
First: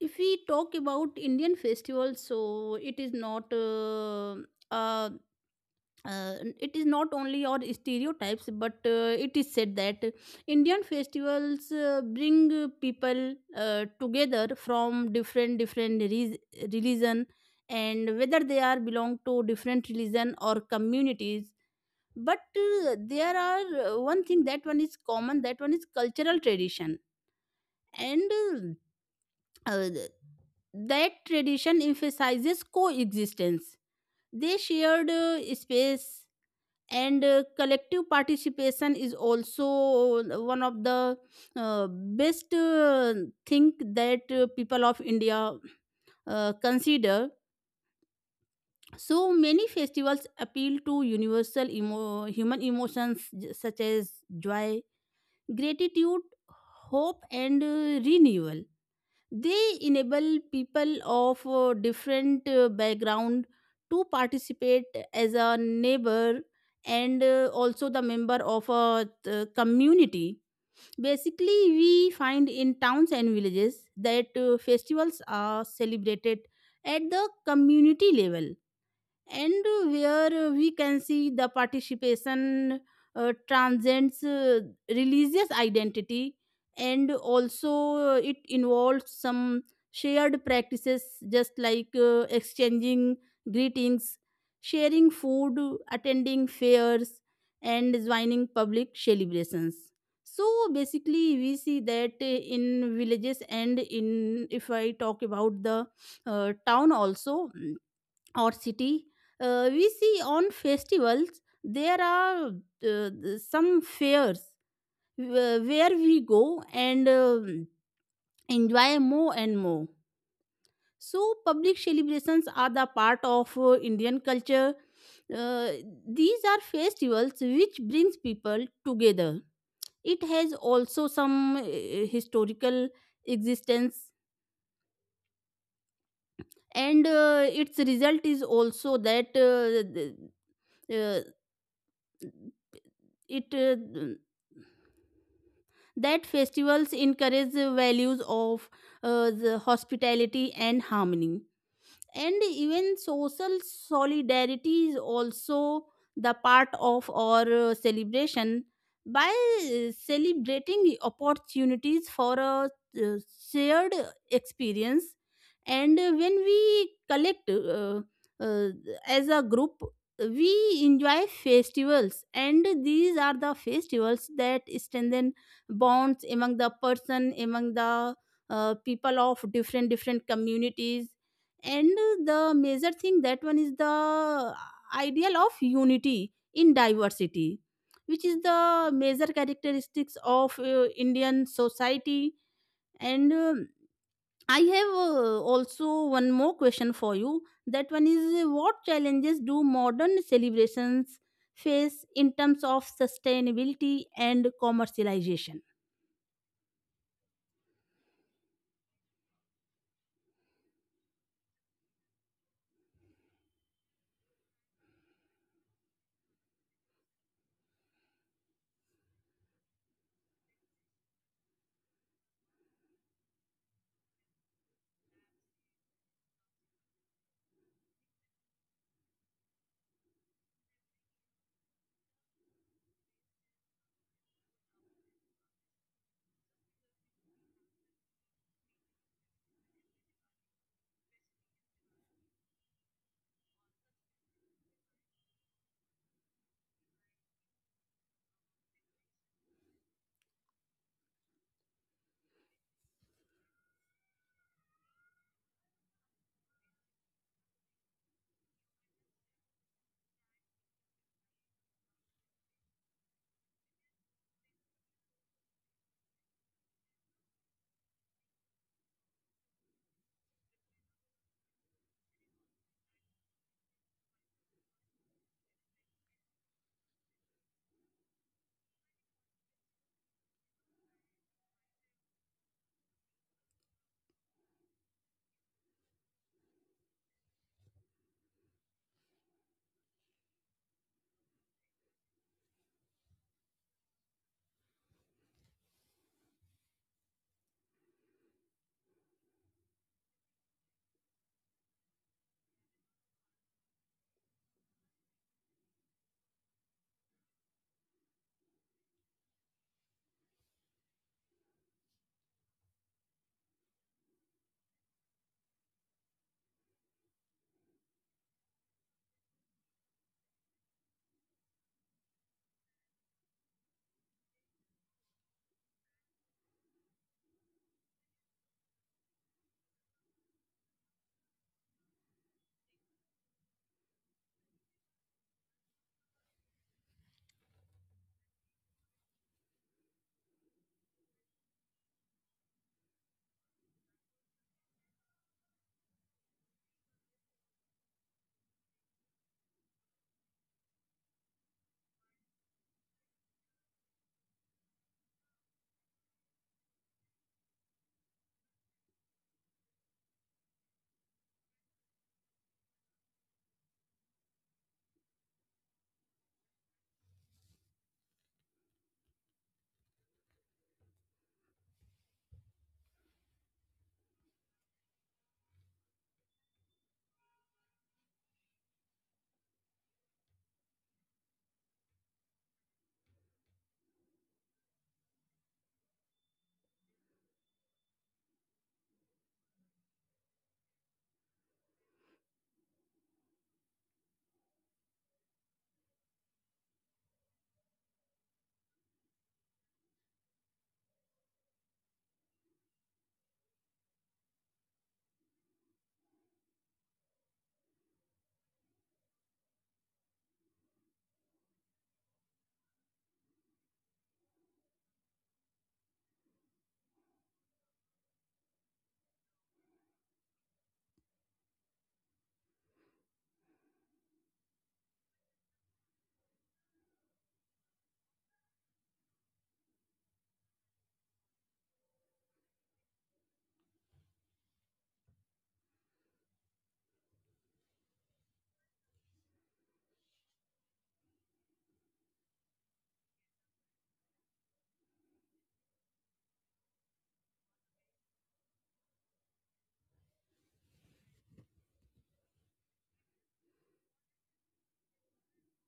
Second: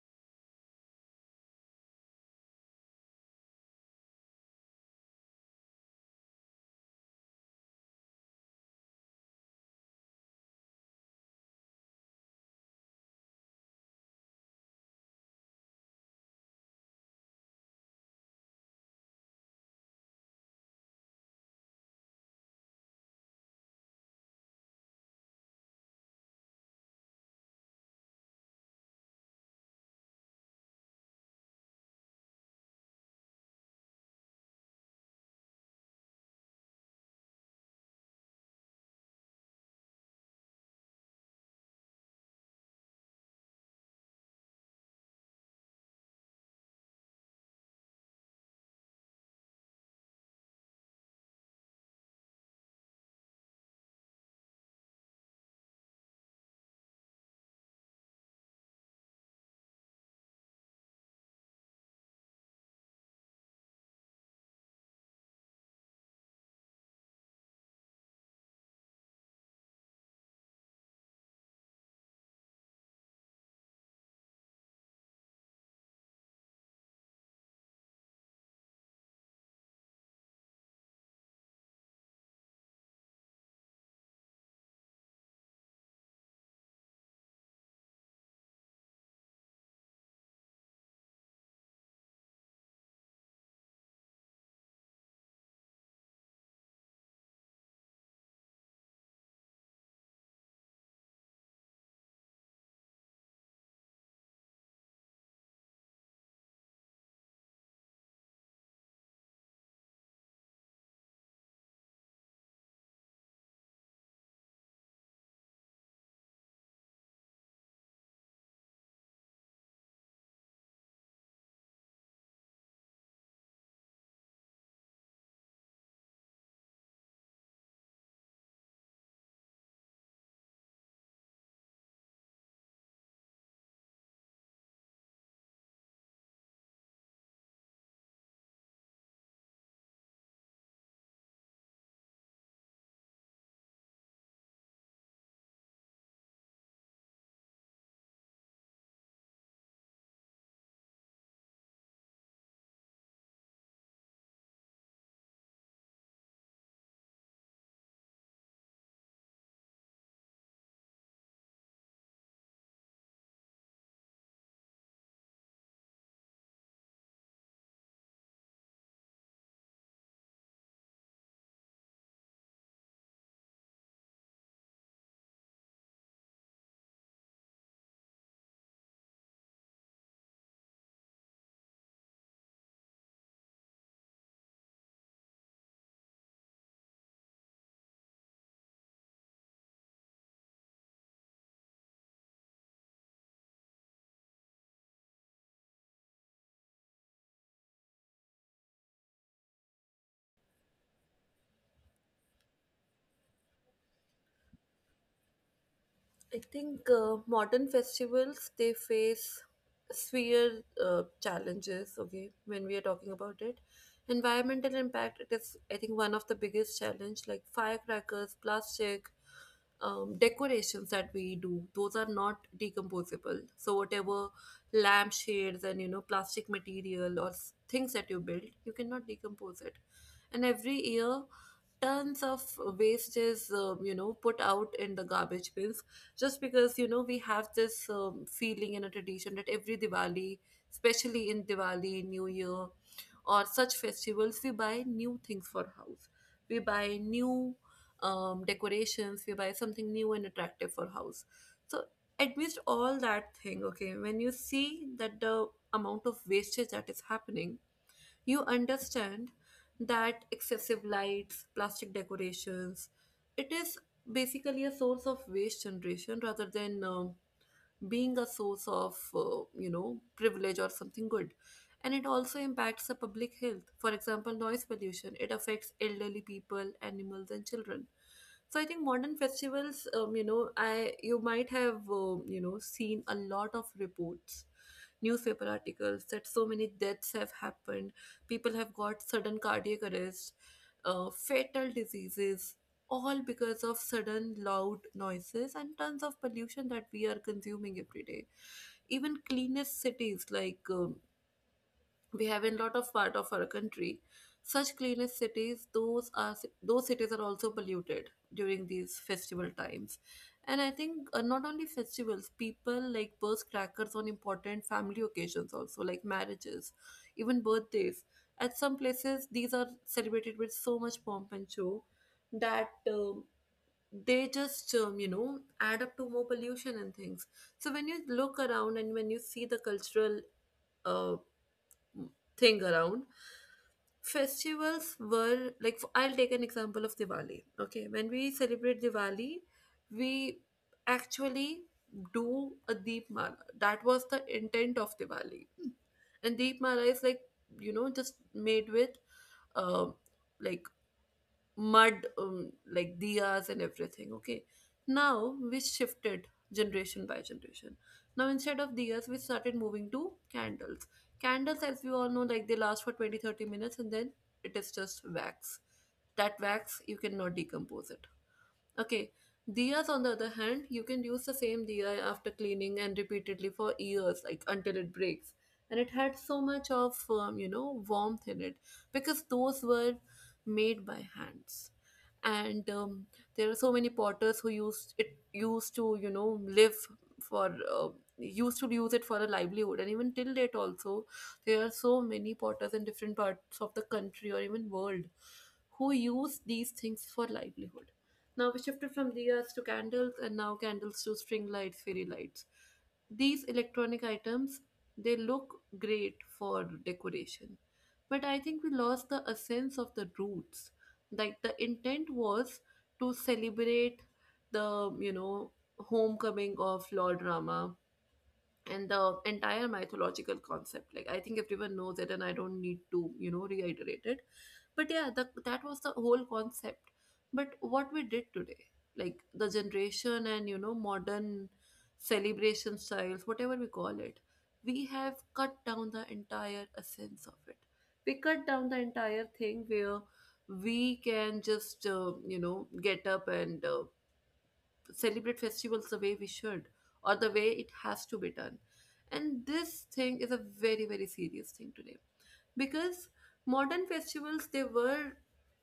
if we talk about Indian festivals, so it is not a it is not only our stereotypes, but it is said that Indian festivals bring people together from different different religion. And whether they are belong to different religion or communities, but there are one thing that one is common, that one is cultural tradition. And uh, that tradition emphasizes coexistence. They shared space, and collective participation is also one of the best thing that people of India consider. So many festivals appeal to universal human emotions, such as joy, gratitude, hope, and renewal. They enable people of different background to participate as a neighbor and also the member of a community. Basically, we find in towns and villages that festivals are celebrated at the community level, and where we can see the participation transcends religious identity, and also it involves some shared practices, just like exchanging greetings, sharing food, attending fairs, and joining public celebrations. So basically we see that in villages, and in, if I talk about the town also, or city. We see on festivals there are uh, some fairs where we go and enjoy more and more. So public celebrations are the part of Indian culture. Uh, these are festivals which brings people together. It has also some historical existence, and its result is also that the- uh, it that festivals encourage the values of the hospitality and harmony, and even social solidarity is also the part of our celebration, by celebrating opportunities for a uh, shared experience. And when we collect uh, as a group, we enjoy festivals, and these are the festivals that strengthen bonds among the person, among the people of different different communities. And the major thing, that one is the ideal of unity in diversity, which is the major characteristics of Indian society. And I have also one more question for you, that one is, what challenges do modern celebrations face in terms of sustainability and commercialization? I think modern festivals they face severe challenges. Okay, when we are talking about it, environmental impact it is, I think, one of the biggest challenge. Like firecrackers, plastic, decorations that we do those are not decomposable. So whatever lampshades and plastic material or things that you build, you cannot decompose it. And every year, tons of waste is put out in the garbage bins just because we have this feeling and a tradition that every Diwali, especially in Diwali, New Year, or such festivals, we buy new things for house. We buy new decorations. We buy something new and attractive for house. So amidst all that thing, okay, when you see that the amount of wastage that is happening, you understand that excessive lights, plastic decorations, it is basically a source of waste generation rather than being a source of privilege or something good. And it also impacts the public health. For example, noise pollution, it affects elderly people, animals, and children. So I think modern festivals, you might have seen a lot of reports, newspaper articles, that so many deaths have happened. People have got sudden cardiac arrest, fatal diseases, all because of sudden loud noises and tons of pollution that we are consuming every day. Even cleanest cities, like we have in lot of part of our country, such cleanest cities, those cities are also polluted during these festival times. And I think not only festivals, people like burst crackers on important family occasions also, like marriages, even birthdays. At some places, these are celebrated with so much pomp and show that they just add up to more pollution and things. So when you look around and when you see the cultural uh, thing around festivals, were like I'll take an example of Diwali. Okay, when we celebrate Diwali, we actually do a deep mala. That was the intent of Diwali. And deep mala is like, just made with um like mud, like diyas and everything. Okay, now we shifted generation by generation. Now instead of diyas, we started moving to candles. Candles, as we all know, like, they last for 20, 30 minutes, and then it is just wax. That wax, you cannot decompose it. Okay, diyas on the other hand, you can use the same diya after cleaning and repeatedly for years, like until it breaks. And it had so much of, warmth in it, because those were made by hands. And there are so many potters who used to, live for used to use it for a livelihood. And even till date also, there are so many potters in different parts of the country or even world who use these things for livelihood. Now we shifted from diyas to candles, and now candles to string lights, fairy lights. These electronic items, they look great for decoration. But I think we lost the essence of the roots. Like, the intent was to celebrate the, homecoming of Lord Rama and the entire mythological concept. Like, I think everyone knows it and I don't need to reiterate it. But yeah, that was the whole concept. But what we did today, like the generation and modern celebration styles, whatever we call it, we have cut down the entire essence of it. We cut down the entire thing where we can just get up and celebrate festivals the way we should, or the way it has to be done. And this thing is a very very serious thing today, because modern festivals they were,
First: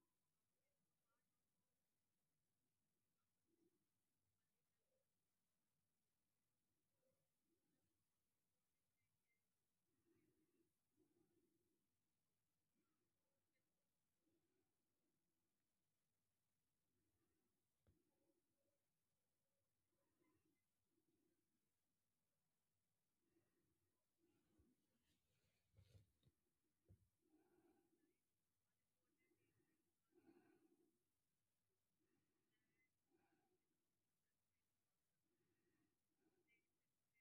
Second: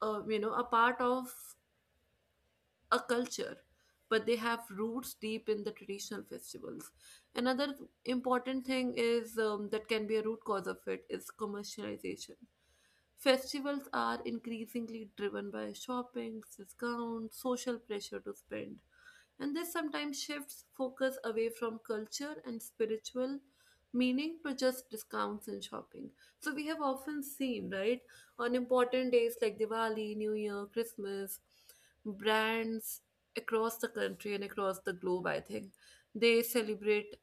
a part of a culture, but they have roots deep in the traditional festivals. Another important thing is, that can be a root cause of it, is commercialization. Festivals are increasingly driven by shopping, discounts, social pressure to spend, and this sometimes shifts focus away from culture and spiritual meaning to just discounts and shopping. So we have often seen, right, on important days like Diwali, New Year, Christmas, brands across the country and across the globe, I think, they celebrate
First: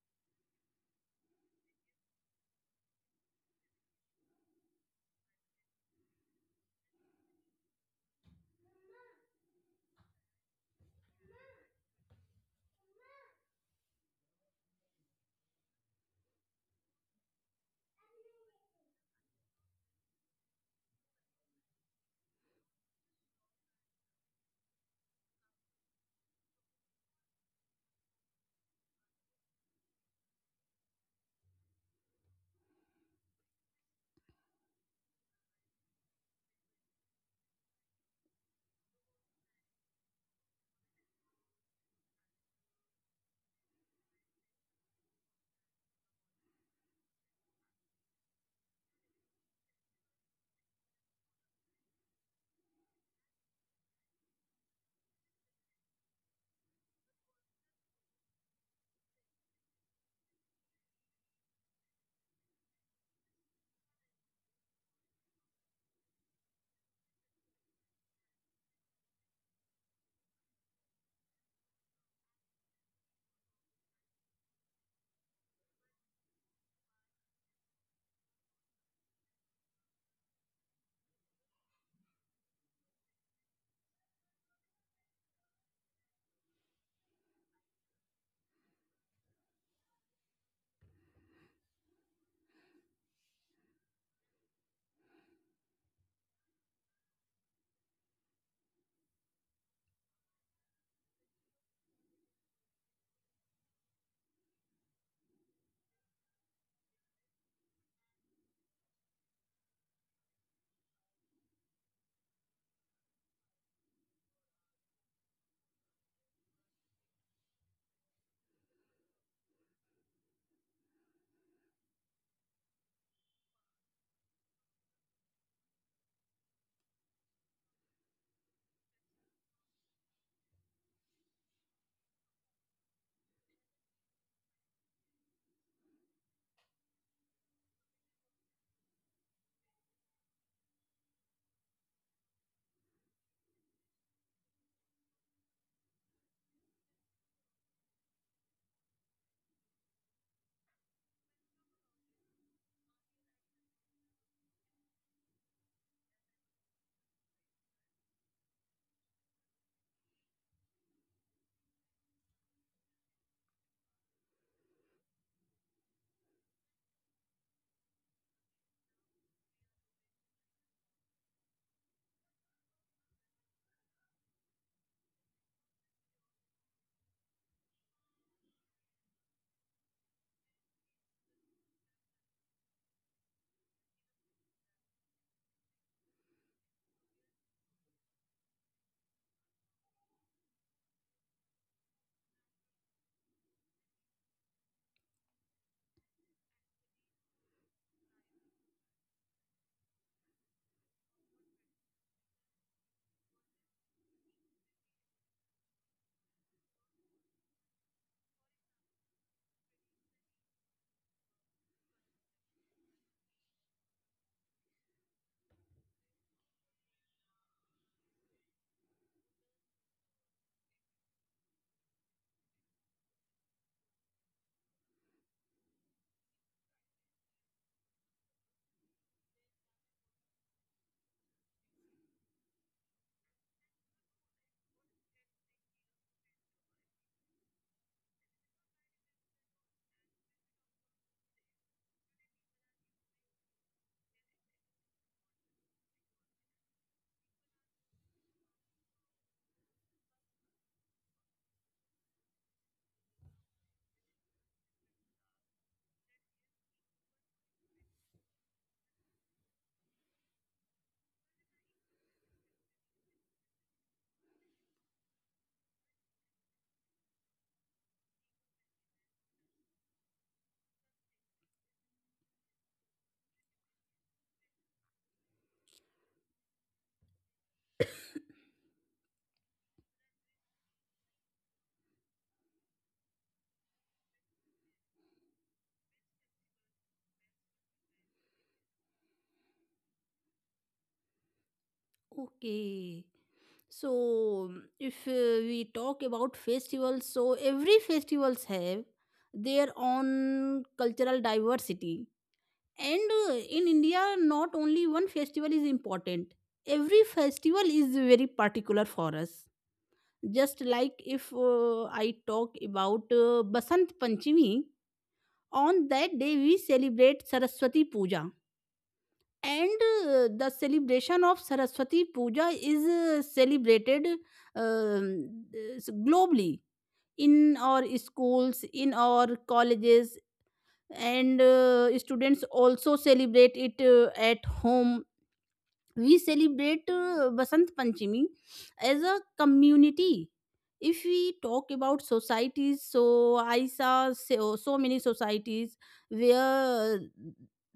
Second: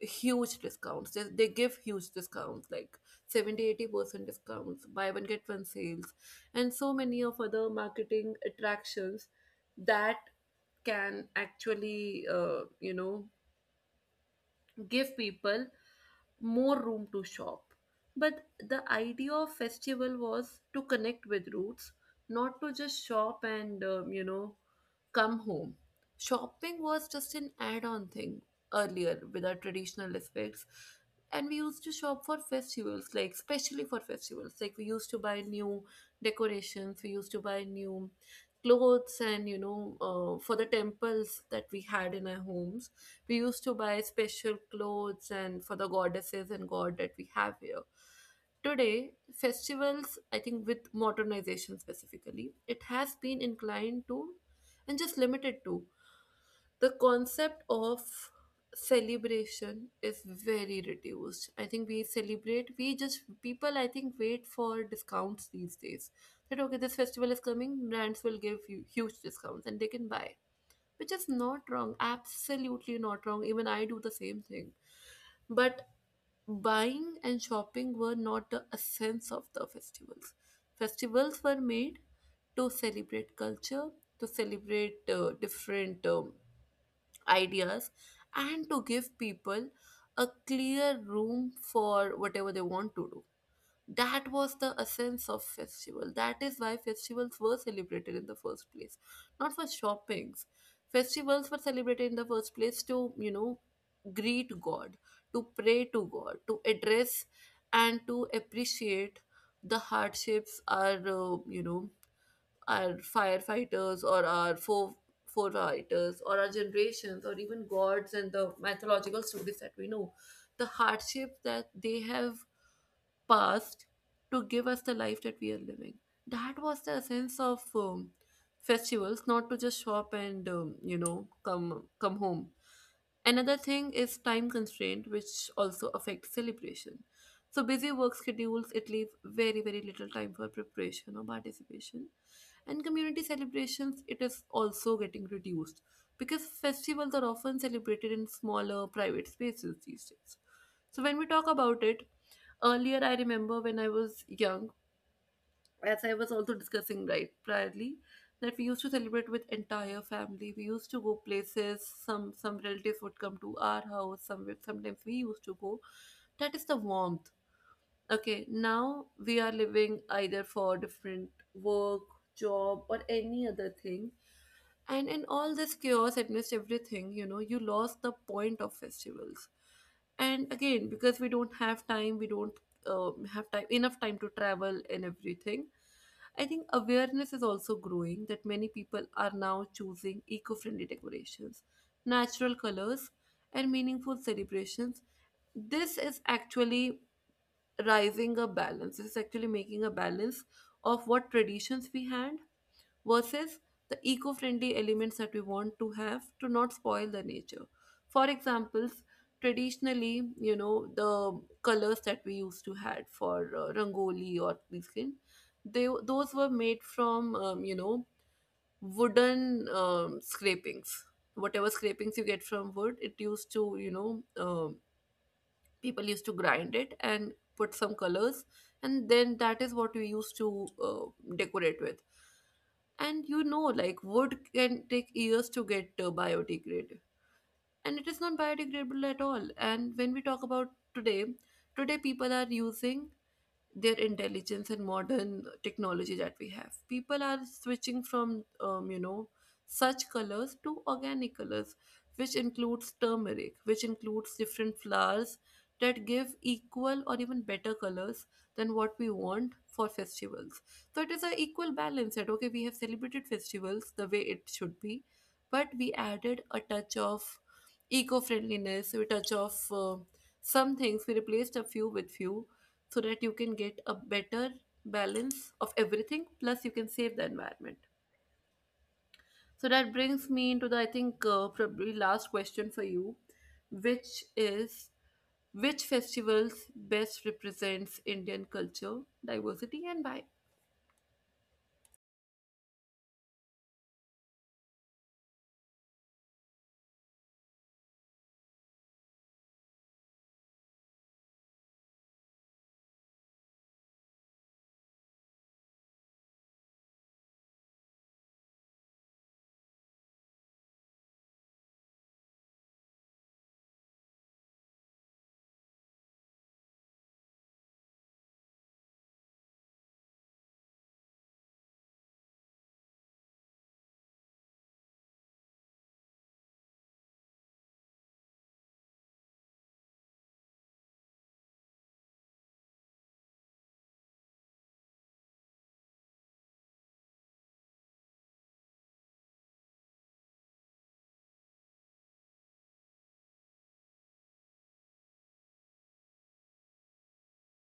huge discounts. They give huge discounts, like 70, 80% discounts, buy one get one sales, and so many of other marketing attractions that can actually, give people more room to shop. But the idea of festival was to connect with roots, not to just shop and come home. Shopping was just an add-on thing earlier with our traditional aspects, and we used to shop for festivals, like especially for festivals. Like, we used to buy new decorations, we used to buy new clothes, and for the temples that we had in our homes, we used to buy special clothes and for the goddesses and god that we have here. Today festivals, I think, with modernization specifically, it has been inclined to and just limited to the concept of celebration is very reduced. I think we celebrate, we just, people, I think, wait for discounts these days, that okay, this festival is coming, brands will give you huge discounts and they can buy, which is not wrong, absolutely not wrong. Even I do the same thing. But buying and shopping were not the essence of the festivals. Festivals were made to celebrate culture, to celebrate different ideas, and to give people a clear room for whatever they want to do. That was the essence of festival, that is why festivals were celebrated in the first place, not for shoppings. Festivals were celebrated in the first place to, greet god, to pray to god, to address and to appreciate the hardships our, our firefighters or our four forerunners or our generations or even gods and the mythological stories that we know, the hardships that they have past to give us the life that we are living. That was the essence of festivals, not to just shop and come home. Another thing is time constraint, which also affects celebration. So busy work schedules, it leaves very very little time for preparation or participation, and community celebrations, it is also getting reduced because festivals are often celebrated in smaller private spaces these days. So when we talk about it, earlier I remember when I was young, as I was also discussing right priorly, that we used to celebrate with entire family, we used to go places, some relatives would come to our house, sometimes we used to go. That is the warmth. Okay, now we are living either for different work, job, or any other thing, and in all this chaos amidst everything, you lost the point of festivals. And again, because we don't have time, we don't have time enough time to travel and everything. I think awareness is also growing, that many people are now choosing eco-friendly decorations, natural colors, and meaningful celebrations. This is actually rising a balance. It's actually making a balance of what traditions we had versus the eco friendly elements that we want to have, to not spoil the nature. For examples, traditionally, the colors that we used to had for Rangoli or these things, they those were made from, wooden scrapings. Whatever scrapings you get from wood, it used to, people used to grind it and put some colors, and then that is what we used to decorate with. And like wood can take years to get biodegrade, and it is not biodegradable at all. And when we talk about today today people are using their intelligence and modern technology that we have. People are switching from, such colors to organic colors, which includes turmeric, which includes different flowers, that give equal or even better colors than what we want for festivals. So it is an equal balance that, okay, we have celebrated festivals the way it should be, but we added a touch of eco-friendliness, we touch of some things, we replaced a few with few so that you can get a better balance of everything plus you can save the environment. So that brings me into the, I think probably last question for you, which is which festivals best represents Indian culture, diversity, and why? Okay. So, mm, if we talk about festivals, so every festivals have their own cultural diversity. And in India, not only one festival is important. Every festival is very particular for us. Just like if I talk about Basant Panchami, on that day we celebrate Saraswati Puja, and the celebration of Saraswati Puja is celebrated um, globally, in our schools, in our colleges, and students also celebrate it at home. We celebrate Basant Panchami as a community. If we talk about societies, so I saw so many societies where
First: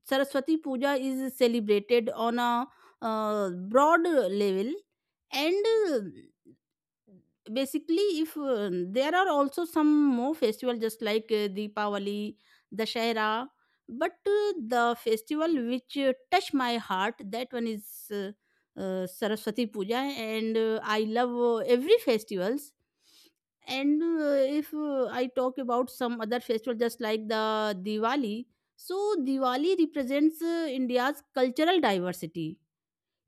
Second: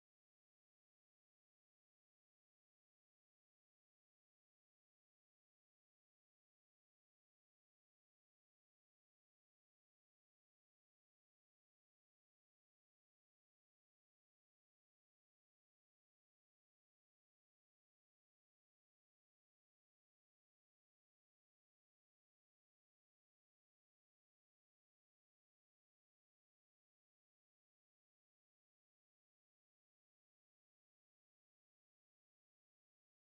Saraswati Puja is celebrated on a broad level. And basically if there are also some more festival just like Deepavali, Dashera, but the festival which touch my heart, that one is uh, Saraswati Puja. And I love every festivals. And if I talk about some other festival, just like the Diwali, so Diwali represents India's cultural diversity.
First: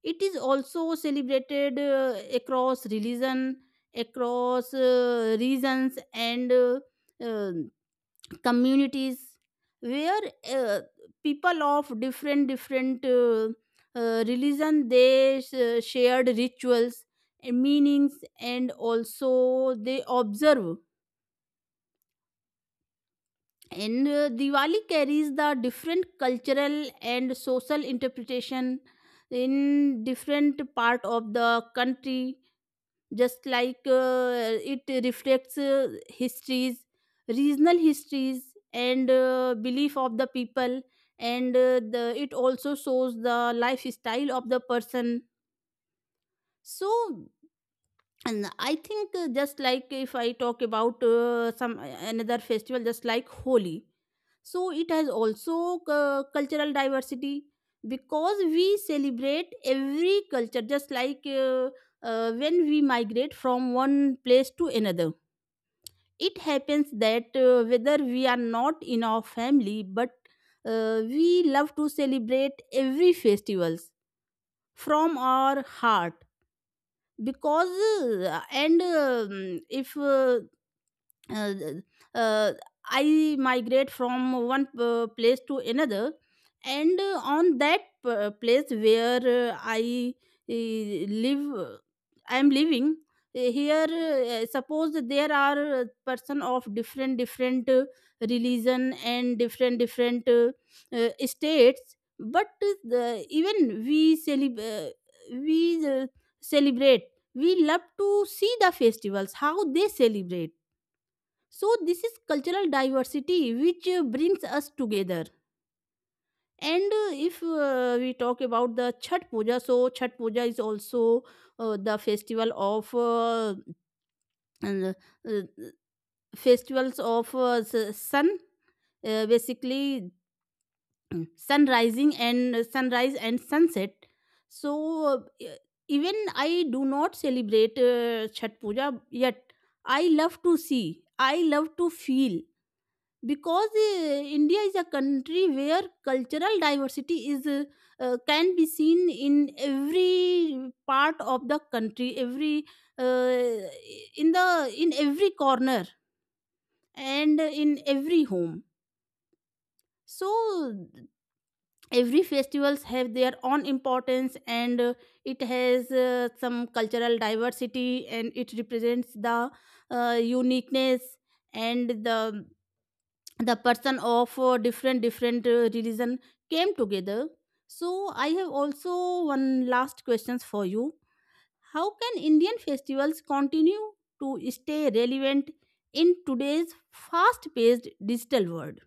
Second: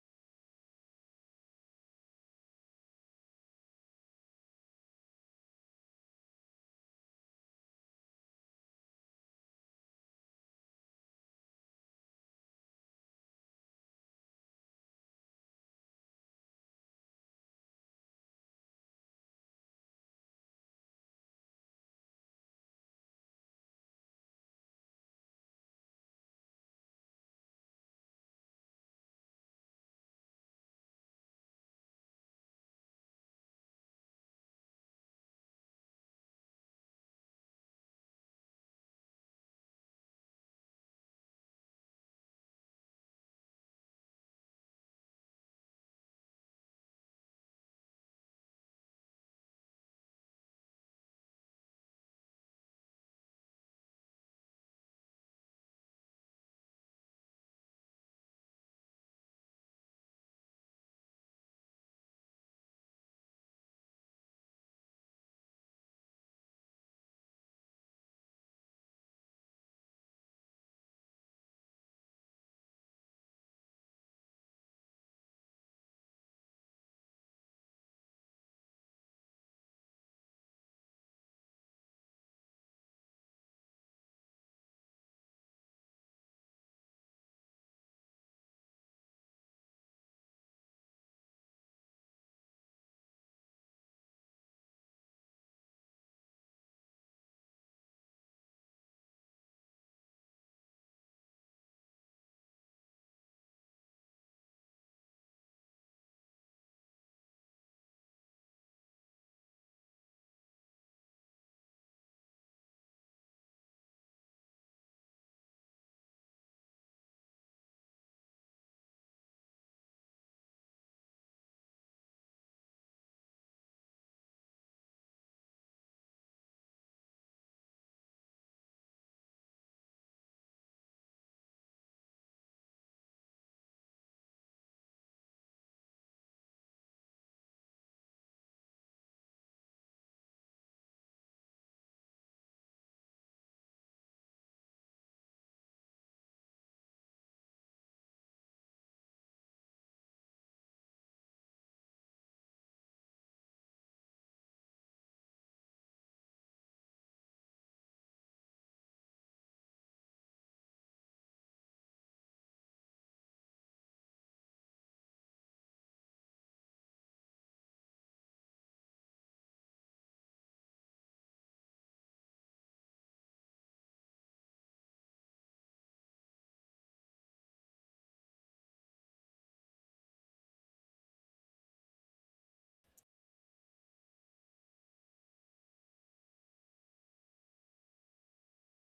It is also celebrated across religion, across regions, and uh, communities, where uh, people of different different religion, they shared rituals and meanings, and also they observe. And Diwali carries the different cultural and social interpretation in different part of the country, just like it reflects histories regional histories, and belief of the people. And it also shows the lifestyle of the person. So and I think just like if I talk about some another festival, just like Holi, so it has also cultural diversity, because we celebrate every culture. Just like when we migrate from one place to another, it happens that whether we are not in our family, but we love to celebrate every festivals from our heart. Because and if uh, uh, I migrate from one place to another, and on that place where I live, I am living here. Suppose there are person of different different religion, and different different states, but even we celebrate. We love to see the festivals, how they celebrate. So this is cultural diversity which brings us together. And if we talk about the Chhat Puja, so Chhat Puja is also the festival of and, uh, festivals of sun, basically sunrise and sunset. So even I do not celebrate Chhat Puja yet. I love to see, I love to feel, because India is a country where cultural diversity is can be seen in every part of the country, every uh, in the in every corner and in every home. So every festivals have their own importance, and it has some cultural diversity, and it represents the uniqueness, and the person of different different religion came together. So I have also one last questions for you. How can Indian festivals continue to stay relevant in today's fast paced digital world?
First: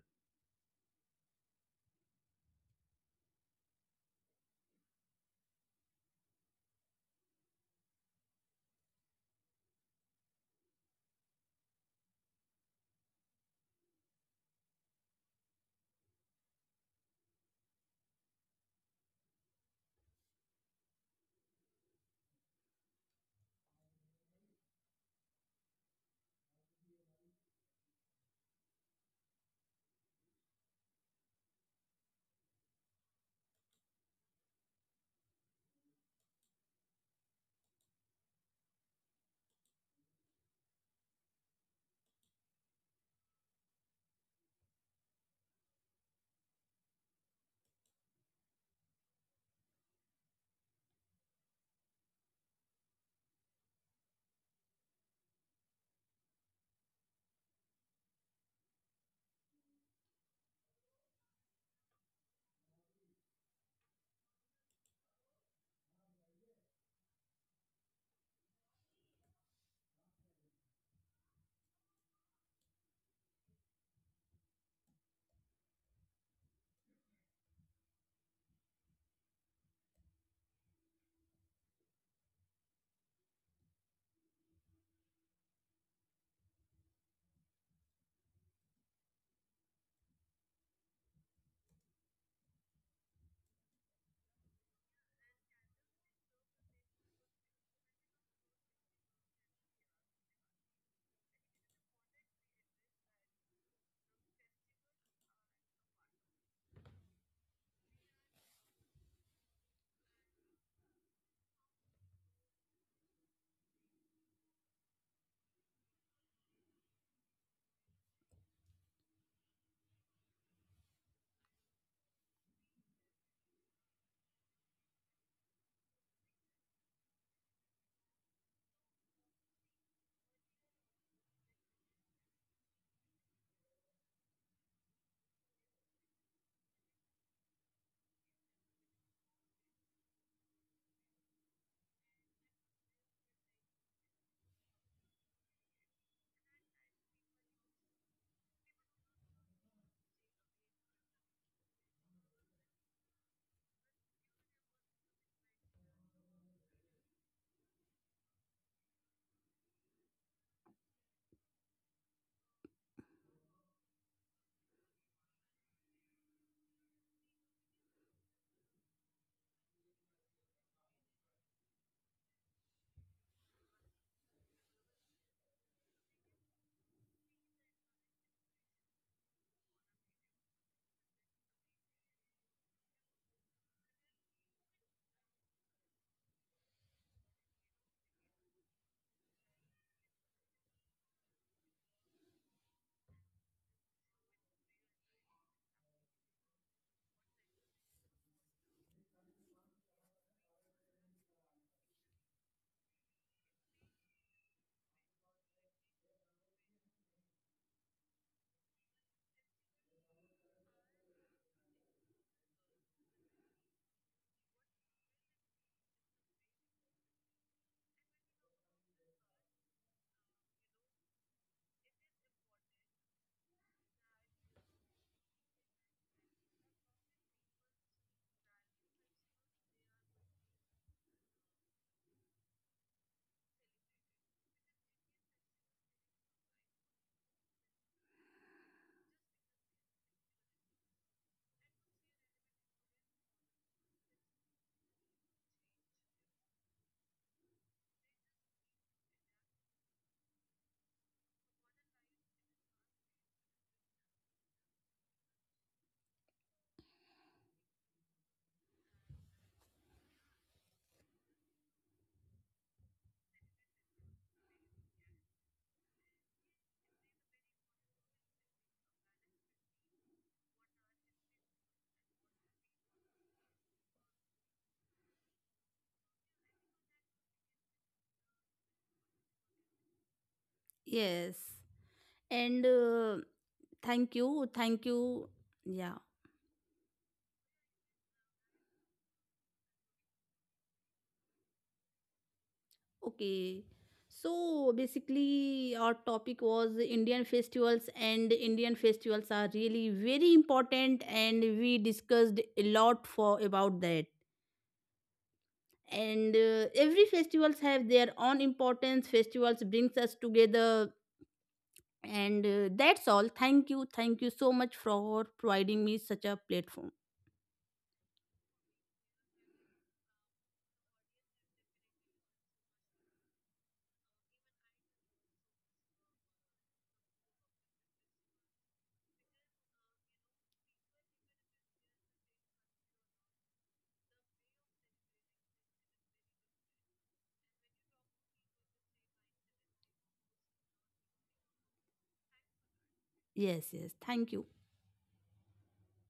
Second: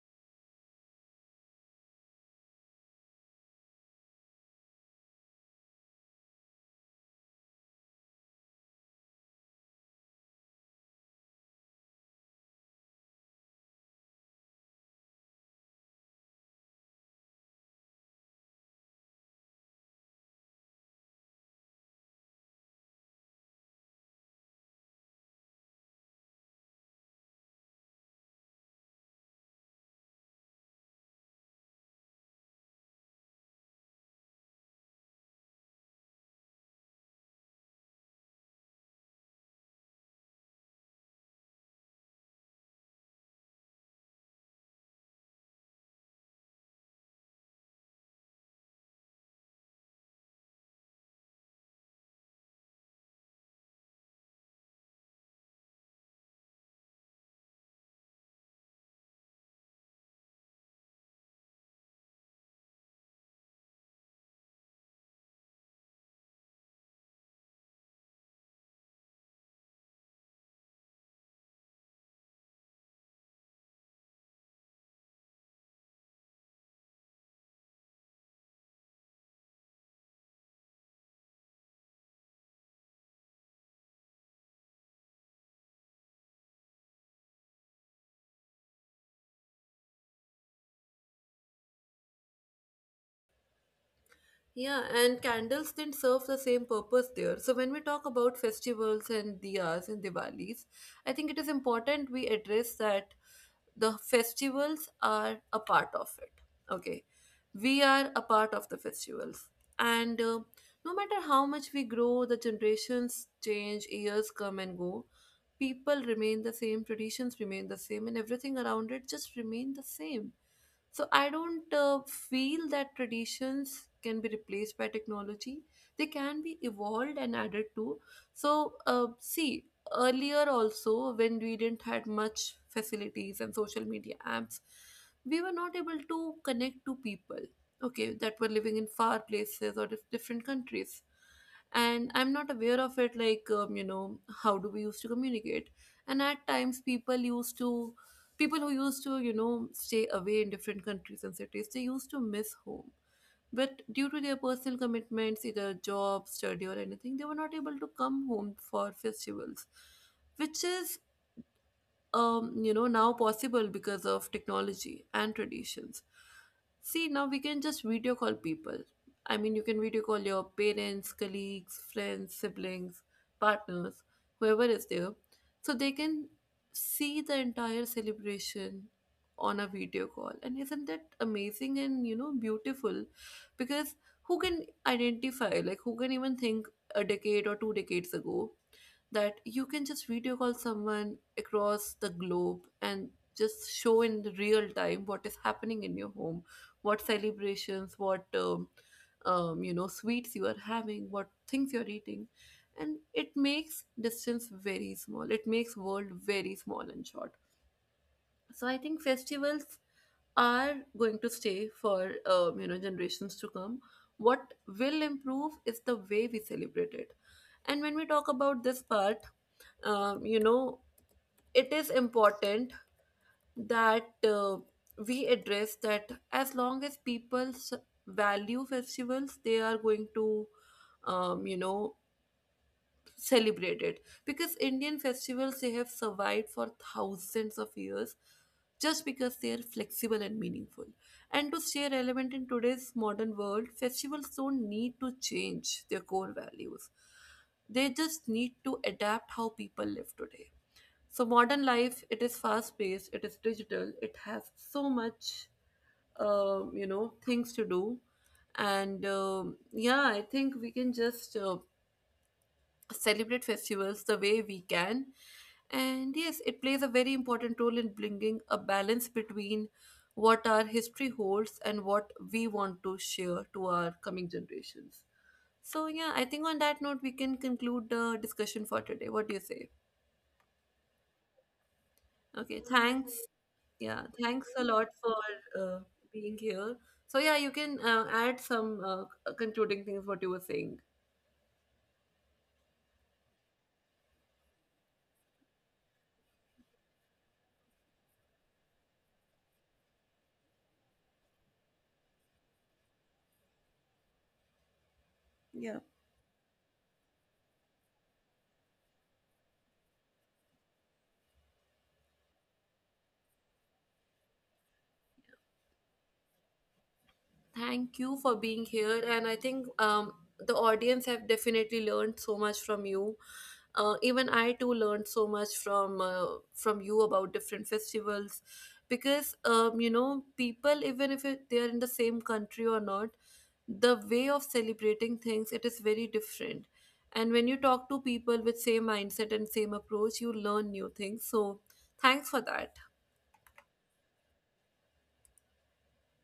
Yeah, and candles didn't serve the same purpose there. So when we talk about festivals and diyas and Diwalis, I think it is important we address that the festivals are a part of it. Okay, we are a part of the festivals, and no matter how much we grow, the generations change, years come and go, people remain the same, traditions remain the same, and everything around it just remain the same. So I don't feel that traditions can be replaced by technology. They can be evolved and added to. So see, earlier also when we didn't had much facilities and social media apps, we were not able to connect to people. Okay, that were living in far places or different countries, and I'm not aware of it, like how do we used to communicate. And at times people who used to, you know, stay away in different countries and cities, they used to miss home, but due to their personal commitments, either job, study, or anything, they were not able to come home for festivals, which is now possible because of technology and traditions. See, now we can just video call people. I mean, you can video call your parents, colleagues, friends, siblings, partners, whoever is there. So they can see the entire celebration on a video call. And isn't that amazing and, beautiful? Because who can identify, like, who can even think a decade or two decades ago that you can just video call someone across the globe and just show in the real time what is happening in your home, what celebrations, what sweets you are having, what things you're eating, and it makes distance very small. It makes world very small and short. So I think festivals are going to stay for generations to come. What will improve is the way we celebrate it. And when we talk about this part, um, you know, it is important that we address that as long as people's value festivals, they are going to, um, you know, celebrate it. Because Indian festivals, they have survived for thousands of years just because they are flexible and meaningful. And to stay relevant in today's modern world, festivals don't need to change their core values. They just need to adapt how people live today. So modern life, it is fast paced, it is digital, it has so much, things to do, and yeah, I think we can just celebrate festivals the way we can, and yes, it plays a very important role in bringing a balance between what our history holds and what we want to share to our coming generations. So yeah, I think on that note we can conclude the discussion for today. What do you say? Yes, Okay, and thanks. Yeah, thank you, thanks a thank lot you. for uh, Yeah. being here. So, yeah, you can add some concluding things what you were saying. Okay. So basically, our topic was Indian festivals, and Indian festivals are really very important, and we discussed a lot for about that. Yeah. And every festivals have their own importance. Festivals brings us together, and that's all. Thank you so much for providing me such a platform. Thank you for being here, and I think the audience have definitely learned so much from you. Even I too learned so much from you about different festivals, because people, even if it, they are in the same country or not, the way of celebrating things it is very different, and when you talk to people with same mindset and same approach you learn new things, so thanks for that. Yes, yes, thank you.